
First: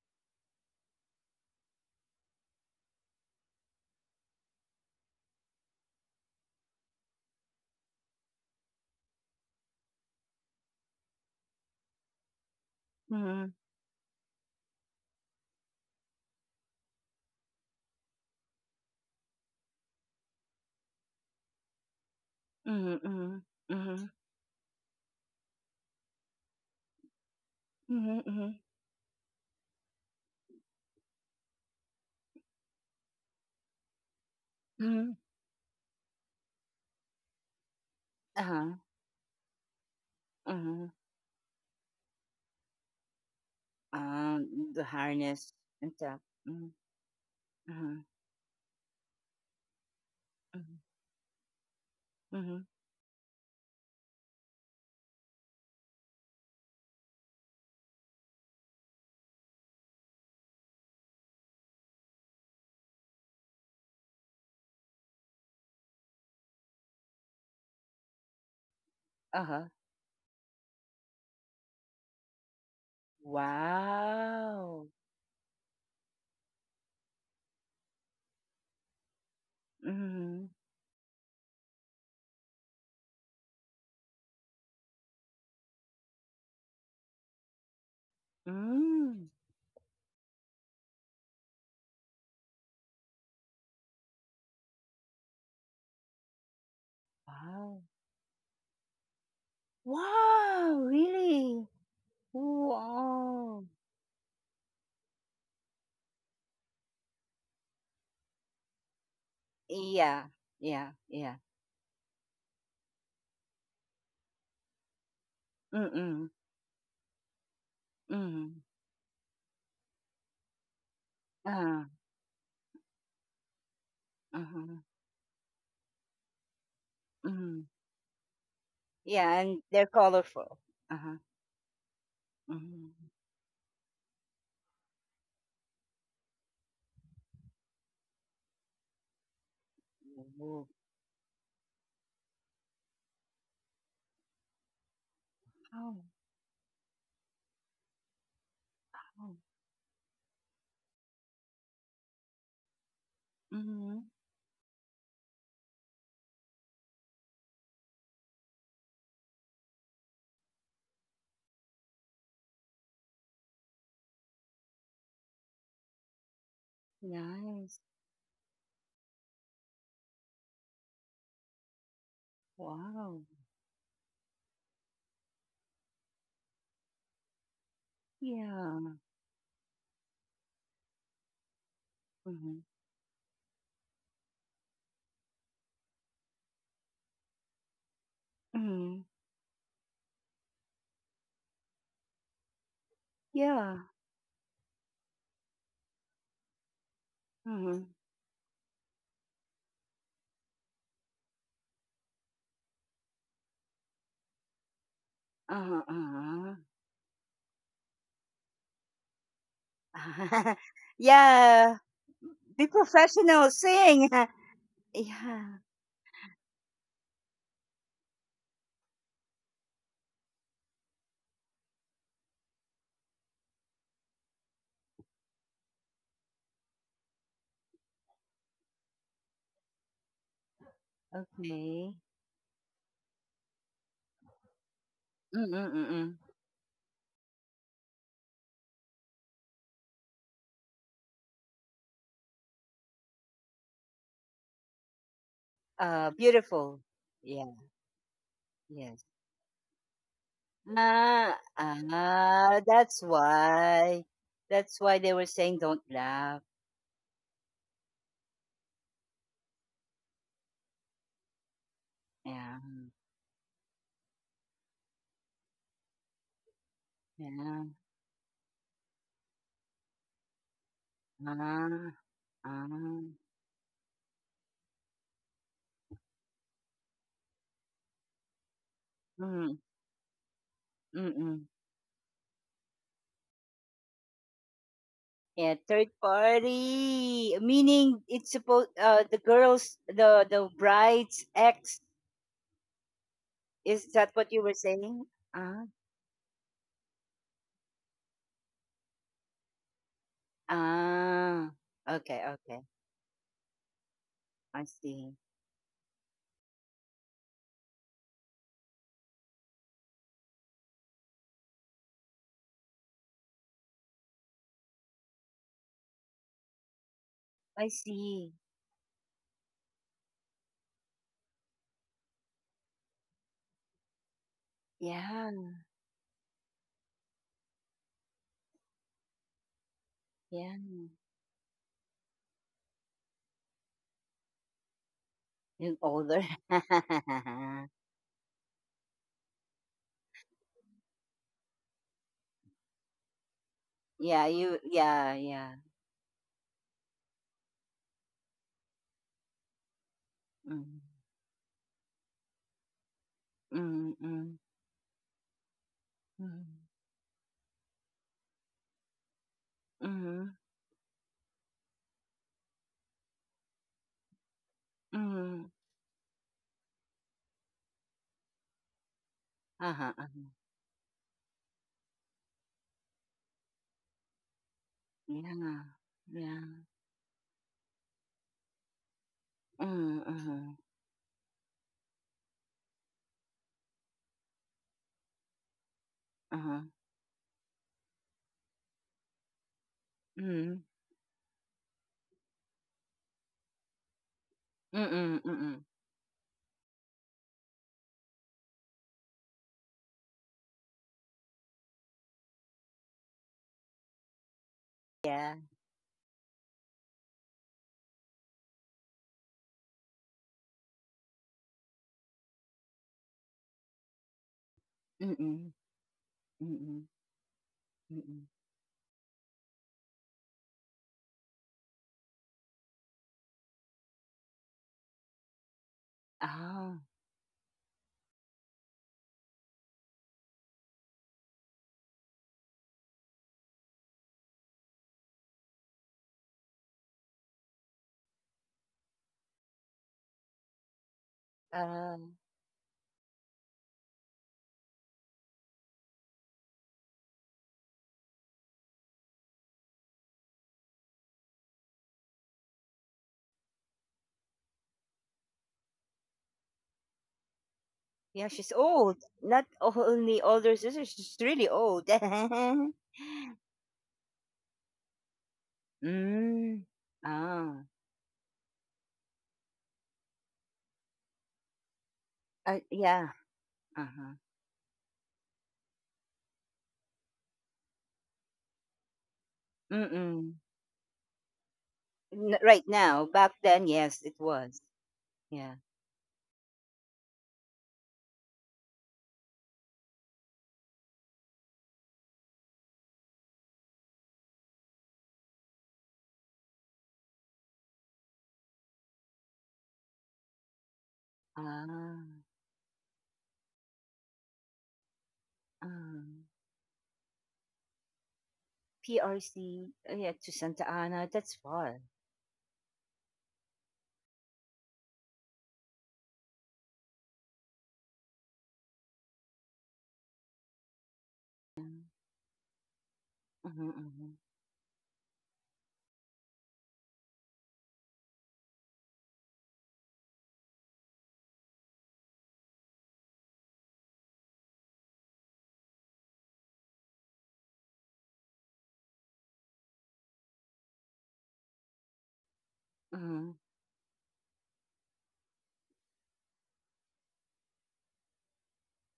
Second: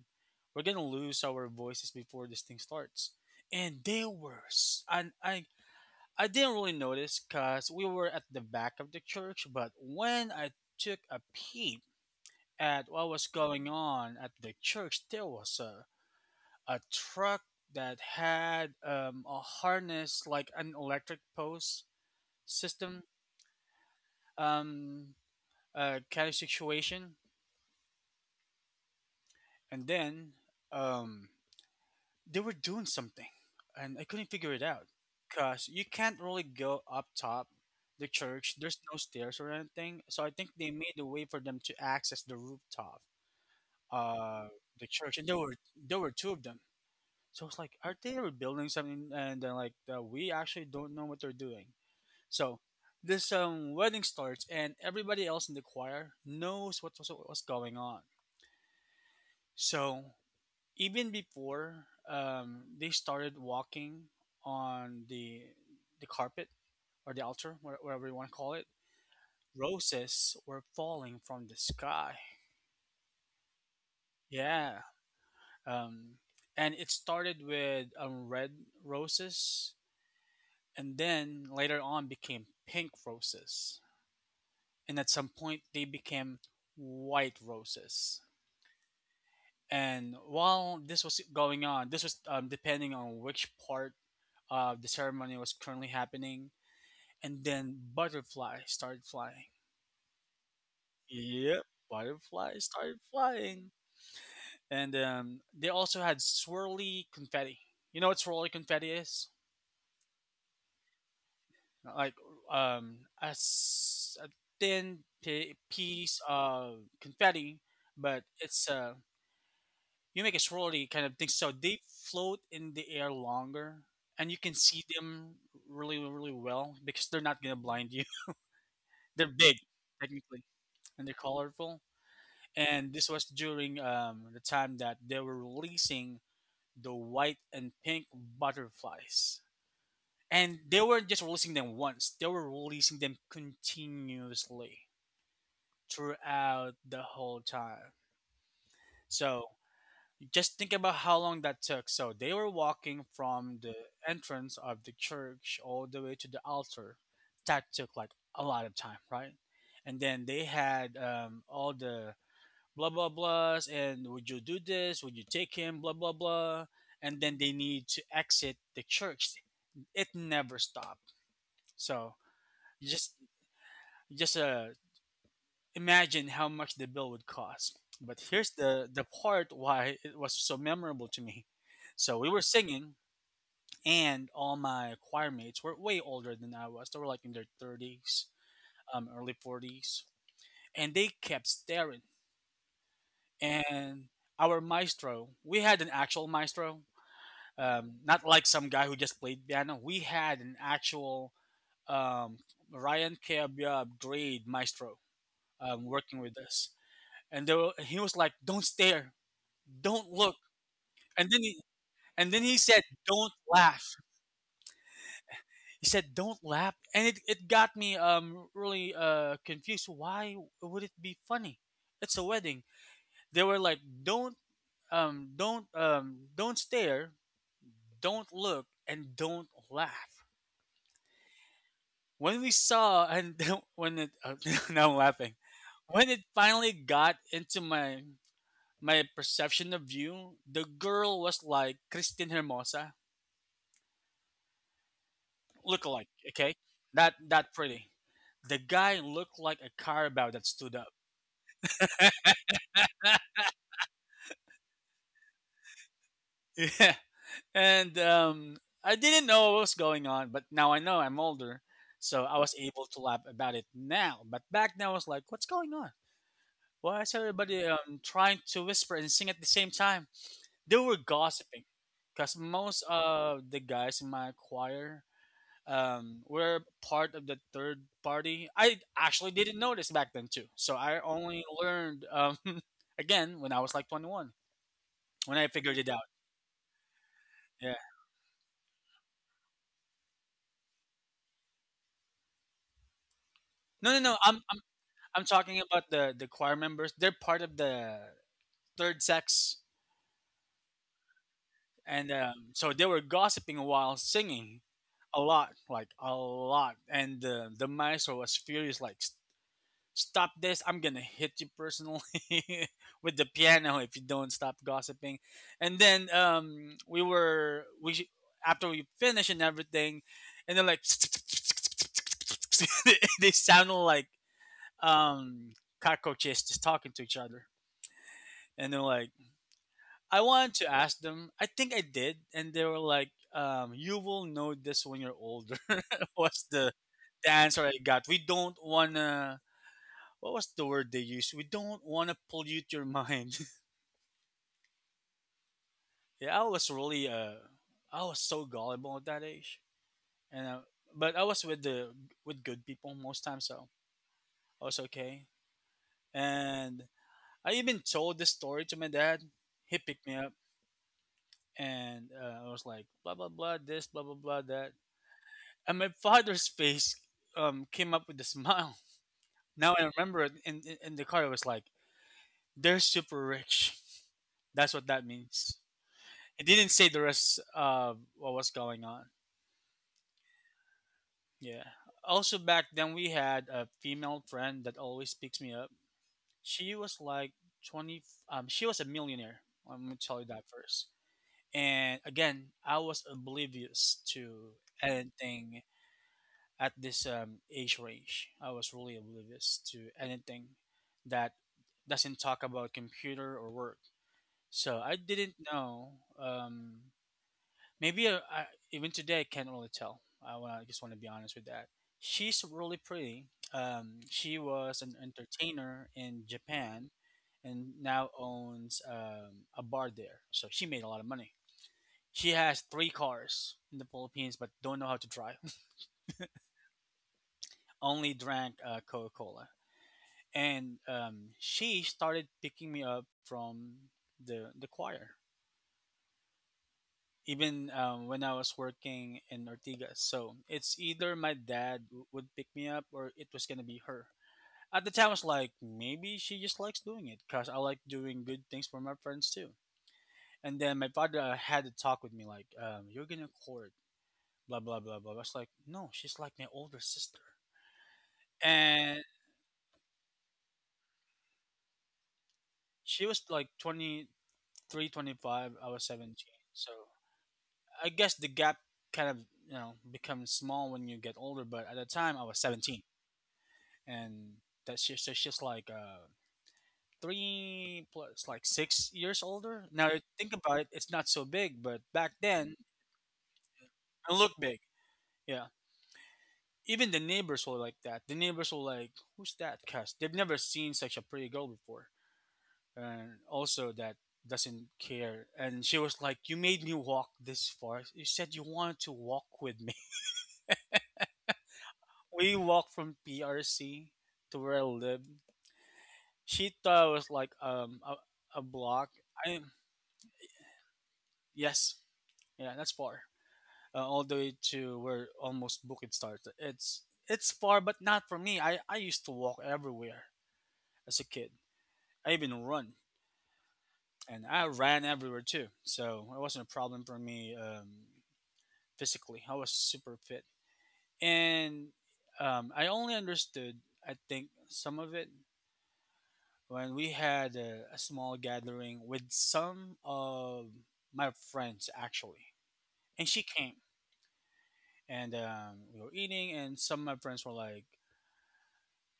Speaker 2: We're gonna lose our voices before this thing starts. And they were s- and i I didn't really notice because we were at the back of the church, but when I took a peek at what was
Speaker 1: Mhm,
Speaker 2: going on at the church, there was a truck that had a harness like an electric post
Speaker 1: mhm,
Speaker 2: system
Speaker 1: mhm, mhm,
Speaker 2: um kind of situation.
Speaker 1: mhm, mhm,
Speaker 2: And then um, they were doing something, and I couldn't figure it out
Speaker 1: mhm.
Speaker 2: because you can't really go up top the church. There's
Speaker 1: Uh-huh,
Speaker 2: no stairs or anything, so I think they
Speaker 1: uh-huh.
Speaker 2: made a way for them to access the rooftop, uh, the
Speaker 1: The
Speaker 2: church, and there were
Speaker 1: harness and
Speaker 2: there were
Speaker 1: stuff.
Speaker 2: two of them.
Speaker 1: Mhm,
Speaker 2: So I was like, are
Speaker 1: uh-huh,
Speaker 2: they rebuilding something? And they're like, we
Speaker 1: uh
Speaker 2: actually
Speaker 1: huh.
Speaker 2: don't know what they're doing.
Speaker 1: Mhm,
Speaker 2: So
Speaker 1: uh-huh.
Speaker 2: this wedding starts, and everybody else in the choir knows what was going on. So even before they started walking on the carpet or the altar, whatever you want to call it,
Speaker 1: Uh huh.
Speaker 2: roses were falling from the sky. Yeah,
Speaker 1: Wow.
Speaker 2: um, and it started with red roses,
Speaker 1: Mhm,
Speaker 2: and then later on became pink roses, and at some point they became white roses.
Speaker 1: mm,
Speaker 2: And while this was going on, this was depending on which part of the ceremony was currently happening. And then
Speaker 1: wow.
Speaker 2: butterfly started flying.
Speaker 1: Wow,
Speaker 2: Yep,
Speaker 1: really?
Speaker 2: butterfly started
Speaker 1: Wow.
Speaker 2: flying. And they also had swirly confetti. You know what swirly confetti is?
Speaker 1: Yeah, yeah, yeah.
Speaker 2: Like a thin pi piece
Speaker 1: Mm-mm,
Speaker 2: of confetti, but
Speaker 1: mm.
Speaker 2: it's you make a swirly kind of thing. So they
Speaker 1: Uh-huh,
Speaker 2: float in the air longer, and you can
Speaker 1: uh-huh,
Speaker 2: see them really, really well because they're not gonna
Speaker 1: mm.
Speaker 2: blind you. They're
Speaker 1: Yeah,
Speaker 2: big,
Speaker 1: and they're
Speaker 2: technically,
Speaker 1: colorful.
Speaker 2: and they're
Speaker 1: Uh-huh,
Speaker 2: colorful. And
Speaker 1: mhm.
Speaker 2: this was during the time that they were releasing the white and pink butterflies, and they weren't just releasing them once, they were releasing them continuously
Speaker 1: Wow.
Speaker 2: throughout the whole time. So just think about how long that took. So they were walking from the
Speaker 1: Mhm.
Speaker 2: entrance of the church all the way to the altar. That took like a lot of time, right? And then they had all the blah blah blahs and would you do this, would you take him, blah blah blah, and then they
Speaker 1: Nice.
Speaker 2: need to exit the church. It never stopped. So just
Speaker 1: Wow.
Speaker 2: just imagine how much the bill would cost. But here's the
Speaker 1: Yeah.
Speaker 2: part why it was so memorable to me. So we were
Speaker 1: Mhm.
Speaker 2: singing, and all my choir mates were way older than I was. They were like in their 30s,
Speaker 1: Mhm.
Speaker 2: early 40s, and they kept staring.
Speaker 1: Yeah.
Speaker 2: And our maestro, we had an actual maestro,
Speaker 1: Mhm.
Speaker 2: not like some guy who just played piano. We had an actual um, Ryan Cabia grade maestro working with
Speaker 1: Uh-huh.
Speaker 2: us, and there were, he was like, "Don't stare, don't look,"
Speaker 1: Uh-huh.
Speaker 2: and then he
Speaker 1: Yeah.
Speaker 2: and then he
Speaker 1: Be
Speaker 2: said, "Don't
Speaker 1: professional.
Speaker 2: laugh."
Speaker 1: Sing. Yeah.
Speaker 2: He said, "Don't laugh," and it got me really confused. Why would it be funny? It's a wedding. They were like, "Don't don't stare, don't look, and don't laugh."
Speaker 1: Okay.
Speaker 2: When we saw, and when it, now I'm laughing, when
Speaker 1: Mm-mm-mm.
Speaker 2: it finally got into my perception of you, the girl was like Christine Hermosa, look alike, okay,
Speaker 1: Beautiful.
Speaker 2: that
Speaker 1: Yeah.
Speaker 2: that pretty. The
Speaker 1: Yes.
Speaker 2: guy looked like a carabao that stood up.
Speaker 1: Ah, ah, that's why. That's why they were saying don't laugh.
Speaker 2: Yeah, and I didn't know what was going on, but now I know I'm older, so I was
Speaker 1: Yeah.
Speaker 2: able to laugh about it now. But back then, I was like, "What's going on? Why is
Speaker 1: Yeah.
Speaker 2: everybody trying to whisper and sing at the same time?" They were
Speaker 1: Ah,
Speaker 2: gossiping because
Speaker 1: ah.
Speaker 2: most of the guys in my choir were part of the third party. I actually didn't
Speaker 1: Mm,
Speaker 2: know this back then, too. So I
Speaker 1: mm,
Speaker 2: only
Speaker 1: mm.
Speaker 2: learned again when I was like 21 when I
Speaker 1: Yeah,
Speaker 2: figured it
Speaker 1: third
Speaker 2: out.
Speaker 1: party.
Speaker 2: Yeah.
Speaker 1: Meaning it's supposed the girls the bride's ex. Is
Speaker 2: No, no,
Speaker 1: that
Speaker 2: no.
Speaker 1: what you were saying?
Speaker 2: I'm talking
Speaker 1: Ah.
Speaker 2: about the choir members. They're part of the third sex.
Speaker 1: Ah.
Speaker 2: And
Speaker 1: Okay, okay.
Speaker 2: so they were gossiping while singing
Speaker 1: I see.
Speaker 2: a lot, like a lot. And the maestro was furious, like, stop this, I'm gonna hit you personally with the piano if you don't stop gossiping. And then we were
Speaker 1: I
Speaker 2: we sh-
Speaker 1: see.
Speaker 2: after we finished and everything, and they're like they sound like
Speaker 1: Yeah,
Speaker 2: um cockroaches just talking to each other. And they're like, I wanted
Speaker 1: yeah.
Speaker 2: to ask them, I think I did, and they were like, you will know this when you're older.
Speaker 1: Yung older.
Speaker 2: Was the answer I got. We don't wanna, what was the word they used? We don't want to pollute your mind.
Speaker 1: yeah, you yeah, yeah.
Speaker 2: Yeah, I was really I was so gullible at that age, and
Speaker 1: Mm.
Speaker 2: but I was with the with good people most times, so
Speaker 1: Mm. Mm.
Speaker 2: I was okay.
Speaker 1: Mm.
Speaker 2: And I even told this story to my dad. He picked me
Speaker 1: Mm.
Speaker 2: up, and I was like, blah blah blah, this, blah blah blah that,
Speaker 1: Mm.
Speaker 2: and my father's face came up with a smile. Now
Speaker 1: Uh-huh,
Speaker 2: I remember
Speaker 1: uh-huh.
Speaker 2: it in the car. It was like, they're super rich. That's what that
Speaker 1: Yeah.
Speaker 2: means.
Speaker 1: Yeah.
Speaker 2: It didn't say the rest of what was going on.
Speaker 1: Mm. Uh-huh.
Speaker 2: Yeah. Also, back then we had a female friend that always picks me up.
Speaker 1: Uh-huh.
Speaker 2: She was like 20, she was a millionaire. Let me tell you that
Speaker 1: Mm.
Speaker 2: first. And again, I was oblivious to
Speaker 1: Mm. Mm. Mm. Mm.
Speaker 2: anything at this age range. I was really oblivious to anything that doesn't talk about computer or work. So I
Speaker 1: Yeah.
Speaker 2: didn't know. Um, Maybe even today I can't really tell. Wanna, I just want to be honest with that. She's really pretty. She was an
Speaker 1: Mm,
Speaker 2: entertainer in
Speaker 1: mm,
Speaker 2: Japan and now
Speaker 1: mm.
Speaker 2: owns a bar there. So she made a lot of money. She has three cars in the Philippines, but don't know how to drive.
Speaker 1: Ah,
Speaker 2: Only drank Coca Cola, and she started picking me up from the choir. Even when I was working in Ortigas. So it's either my dad
Speaker 1: uh,
Speaker 2: w- would pick me up or it was gonna be her. At the time, I was like, maybe she just likes doing it because I like doing good things for my friends too. And then my father had to talk with me like, you're gonna court, blah blah blah blah. I was like, no, she's like my older sister,
Speaker 1: yeah, she's old.
Speaker 2: and
Speaker 1: Not only older sister, she's really old.
Speaker 2: she was like 23, 25. I was 17,
Speaker 1: Mm.
Speaker 2: so
Speaker 1: Ah,
Speaker 2: I guess the gap kind of becomes small when you get older. But at the time, I was 17
Speaker 1: yeah. Uh-huh.
Speaker 2: and that's just like three plus like 6 years older. Now you think
Speaker 1: Mm-mm.
Speaker 2: about it, it's not so big, but back then
Speaker 1: Right now, back then, yes,
Speaker 2: it
Speaker 1: it
Speaker 2: looked big.
Speaker 1: was.
Speaker 2: Yeah.
Speaker 1: Yeah.
Speaker 2: Even the neighbors were like that. The neighbors were like, "Who's that?" Cause they've never seen such a pretty girl before, and also that doesn't care. And she was like, "You made me walk this far. You said you wanted to walk with me."
Speaker 1: Ah,
Speaker 2: We walked from PRC to where I lived.
Speaker 1: um,
Speaker 2: She thought it was like a block. I
Speaker 1: PRC. Uh, yeah, to Santa Ana. That's
Speaker 2: Yes,
Speaker 1: far.
Speaker 2: yeah, that's far. All the way to where almost Bukid starts. It's far, but not for me. I used to walk everywhere as a kid.
Speaker 1: Mm-hmm,
Speaker 2: I even run,
Speaker 1: mm-hmm, mm-hmm,
Speaker 2: and I ran everywhere too. So it wasn't a problem for me physically. I was super fit, and I only understood I think some of it when we had a small gathering with some of my friends actually, and she came and we were eating, and some of my friends were like,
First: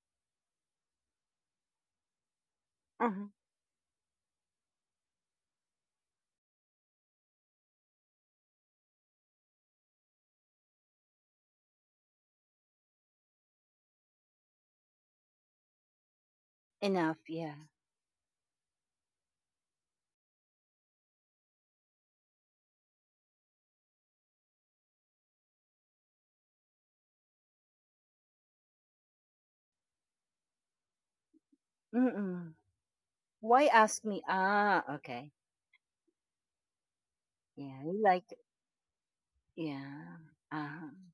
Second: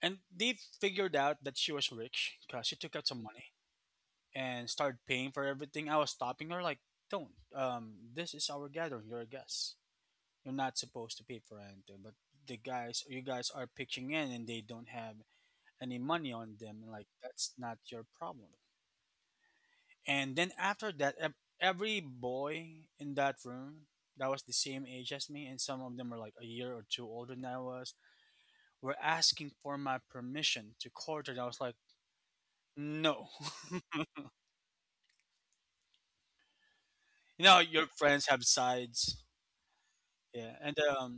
Speaker 2: and they figured out that she was rich because she took out some
Speaker 1: mm-hmm.
Speaker 2: money and started paying for everything. I was stopping her, like, don't. This is our gathering. You're a guest. You're not supposed to pay for anything. But the guys, you guys are pitching in and they don't have any money on them. Like,
Speaker 1: Enough.
Speaker 2: that's
Speaker 1: Yeah.
Speaker 2: not your problem. And then after that, every boy in that room that was the same age as me, and some of them were like a year or two older than I was, were asking for my permission to court her. And I was like,
Speaker 1: Mm-mm.
Speaker 2: no.
Speaker 1: Why
Speaker 2: you
Speaker 1: ask me? Ah, okay. Yeah,
Speaker 2: your
Speaker 1: you
Speaker 2: friends
Speaker 1: like.
Speaker 2: have sides.
Speaker 1: Yeah.
Speaker 2: Yeah. And
Speaker 1: Uh-huh.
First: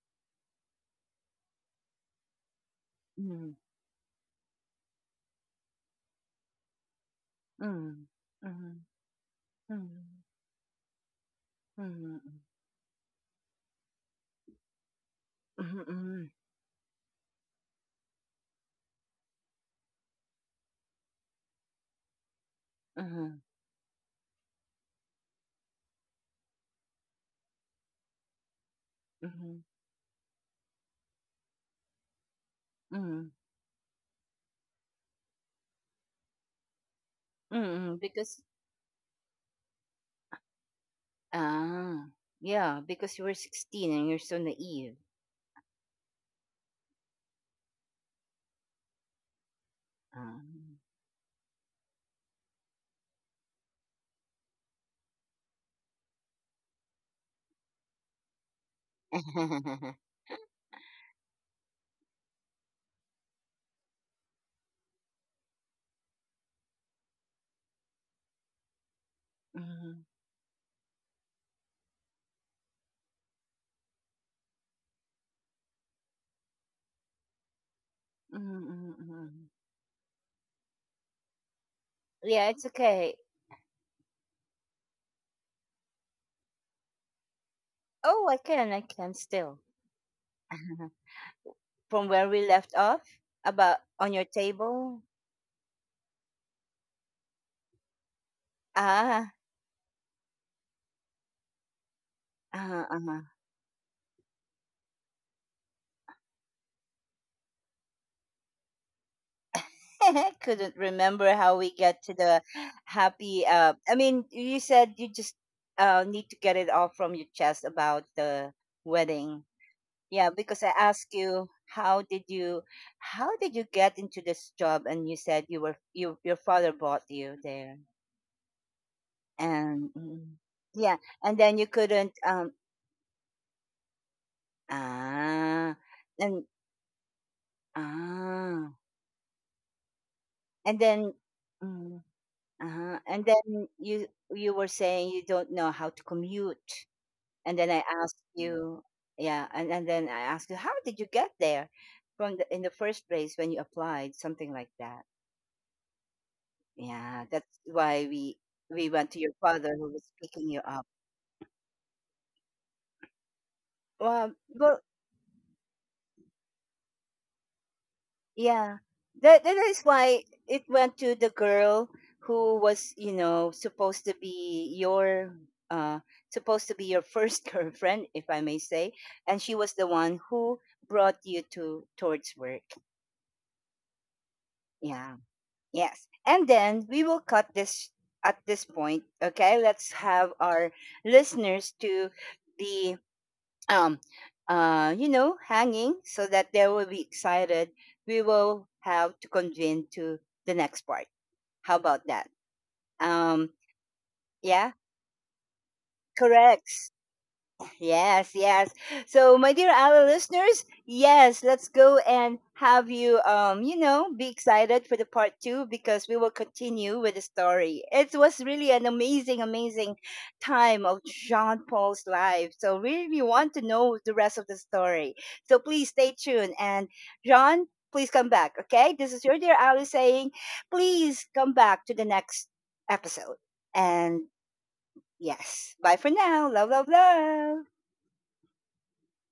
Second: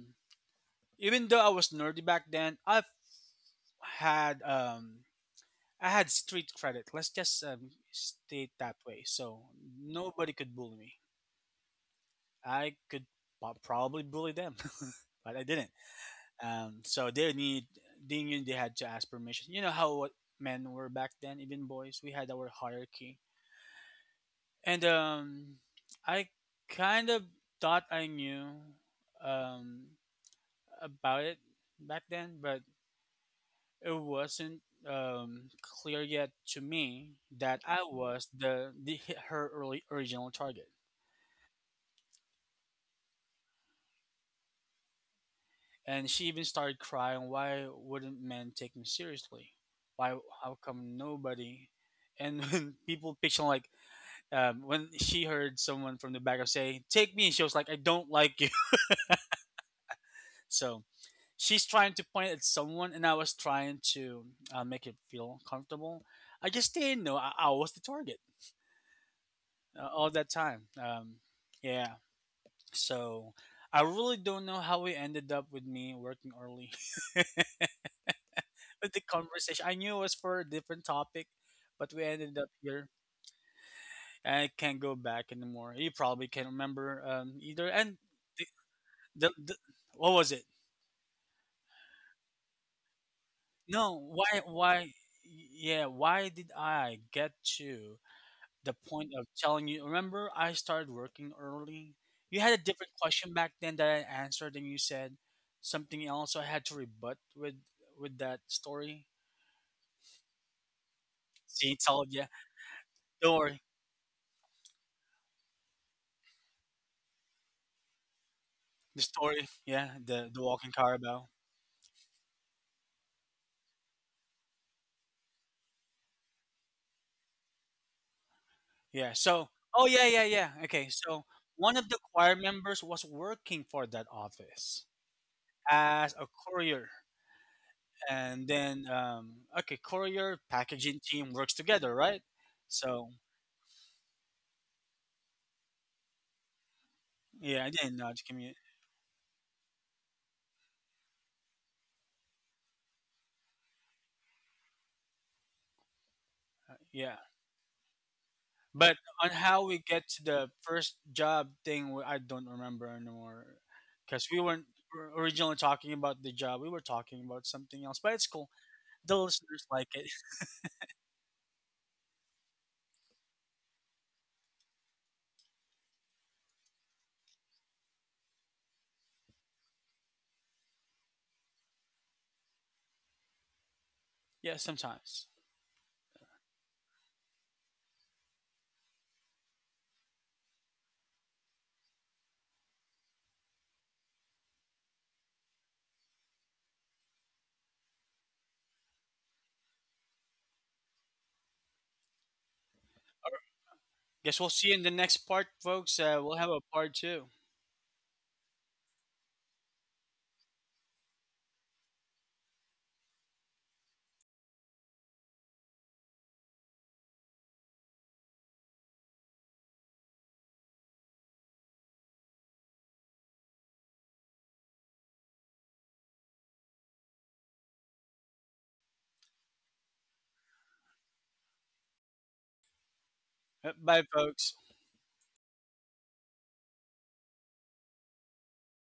Speaker 2: even though I was nerdy back then,
Speaker 1: Mm,
Speaker 2: had um I had street credit. Let's just
Speaker 1: mm,
Speaker 2: state that
Speaker 1: mhm,
Speaker 2: way. So
Speaker 1: mhm,
Speaker 2: nobody could bully me.
Speaker 1: mhm,
Speaker 2: I could probably bully them, but I didn't.
Speaker 1: mhm,
Speaker 2: So they knew they had to ask permission. You know how what men were back then, even boys. We had our hierarchy,
Speaker 1: mhm,
Speaker 2: and I kind of thought I knew
Speaker 1: mhm, mhm,
Speaker 2: um, about it back then, but
Speaker 1: mhm,
Speaker 2: it wasn't clear yet to me that I
Speaker 1: mhm.
Speaker 2: was
Speaker 1: Because,
Speaker 2: the her early original target.
Speaker 1: ah, yeah, because you were 16 and you're so naive.
Speaker 2: And she even started crying. Why wouldn't men take me seriously? Why? How
Speaker 1: Um,
Speaker 2: come nobody? And when people picture like when she heard someone from the back of say, "Take me," she was like, "I don't like you." So she's trying to point at someone, and I was trying to make it feel comfortable. I just didn't know I was the target
Speaker 1: mhm, mhm,
Speaker 2: all that time. Yeah. So I really don't know how we ended up with me working early
Speaker 1: mhm,
Speaker 2: with the
Speaker 1: mhm.
Speaker 2: conversation. I knew it was for a different topic, but we ended
Speaker 1: Yeah,
Speaker 2: up
Speaker 1: it's
Speaker 2: here.
Speaker 1: okay.
Speaker 2: And I can't go back anymore. You probably can't remember either. And
Speaker 1: Oh,
Speaker 2: the,
Speaker 1: I can
Speaker 2: the, the,
Speaker 1: still.
Speaker 2: what was it?
Speaker 1: From where we left off, about
Speaker 2: No,
Speaker 1: on your table.
Speaker 2: yeah, why did I get to the point of
Speaker 1: Ah,
Speaker 2: telling you, remember I started working early? You had a
Speaker 1: uh-huh,
Speaker 2: different
Speaker 1: uh-huh.
Speaker 2: question back then that I answered and you said something else. So I had to rebut with that story.
Speaker 1: couldn't remember how we
Speaker 2: See,
Speaker 1: get
Speaker 2: tell it,
Speaker 1: to
Speaker 2: yeah.
Speaker 1: the
Speaker 2: Don't
Speaker 1: happy
Speaker 2: worry.
Speaker 1: I mean you said you just need to get it off from your chest about the
Speaker 2: The
Speaker 1: wedding,
Speaker 2: story, yeah,
Speaker 1: yeah,
Speaker 2: the
Speaker 1: because I
Speaker 2: walking
Speaker 1: asked
Speaker 2: Carabao.
Speaker 1: you how did you how did you get into this job and you said you were you your father bought you there
Speaker 2: Yeah. So
Speaker 1: and
Speaker 2: oh yeah,
Speaker 1: mm,
Speaker 2: yeah, yeah. Okay.
Speaker 1: yeah
Speaker 2: So
Speaker 1: and then you
Speaker 2: one of the
Speaker 1: couldn't
Speaker 2: choir members was working for that office
Speaker 1: ah
Speaker 2: as a
Speaker 1: and
Speaker 2: courier. And
Speaker 1: ah
Speaker 2: then okay, courier
Speaker 1: and
Speaker 2: packaging
Speaker 1: then
Speaker 2: team works together,
Speaker 1: mm,
Speaker 2: right?
Speaker 1: uh-huh.
Speaker 2: So
Speaker 1: And then you were saying you don't know how to commute. And then
Speaker 2: yeah, I
Speaker 1: I
Speaker 2: didn't know.
Speaker 1: asked you, yeah, and then I asked you, how did you get there from the in the first place when you applied, something like that.
Speaker 2: Yeah.
Speaker 1: Yeah, that's why we
Speaker 2: But
Speaker 1: went to your
Speaker 2: on how
Speaker 1: father
Speaker 2: we
Speaker 1: who was
Speaker 2: get to
Speaker 1: picking
Speaker 2: the
Speaker 1: you up.
Speaker 2: first job thing, I don't remember anymore.
Speaker 1: Well,
Speaker 2: Because we weren't
Speaker 1: well.
Speaker 2: originally talking about the job, we were talking about something else. But it's cool.
Speaker 1: Yeah.
Speaker 2: The
Speaker 1: That that
Speaker 2: listeners
Speaker 1: is
Speaker 2: like it.
Speaker 1: why it went to the girl who was, you know, supposed to be your uh supposed to be your first girlfriend, if I may say, and she was the one who brought you to towards work.
Speaker 2: Yeah,
Speaker 1: Yeah.
Speaker 2: sometimes.
Speaker 1: Yes. And then we will cut this at this point, okay? Let's have our listeners to the um, you know, hanging so that they will be excited. We will have to convene to the next part. How about that? Um,
Speaker 2: Guess we'll
Speaker 1: yeah,
Speaker 2: see you in the next part, folks. We'll have a
Speaker 1: correct.
Speaker 2: part two.
Speaker 1: Yes, yes. So, my dear our listeners, yes, let's go and have you, you know, be excited for the part two because we will continue with the story. It was really an amazing, amazing time of Jean Paul's life. So, really want to know the rest of the story. So, please stay tuned. And, Jean, please come back, okay? This is your dear Ali saying, please come back to the next episode.
Speaker 2: Bye,
Speaker 1: And,
Speaker 2: folks.
Speaker 1: yes, bye for now. Love, love, love.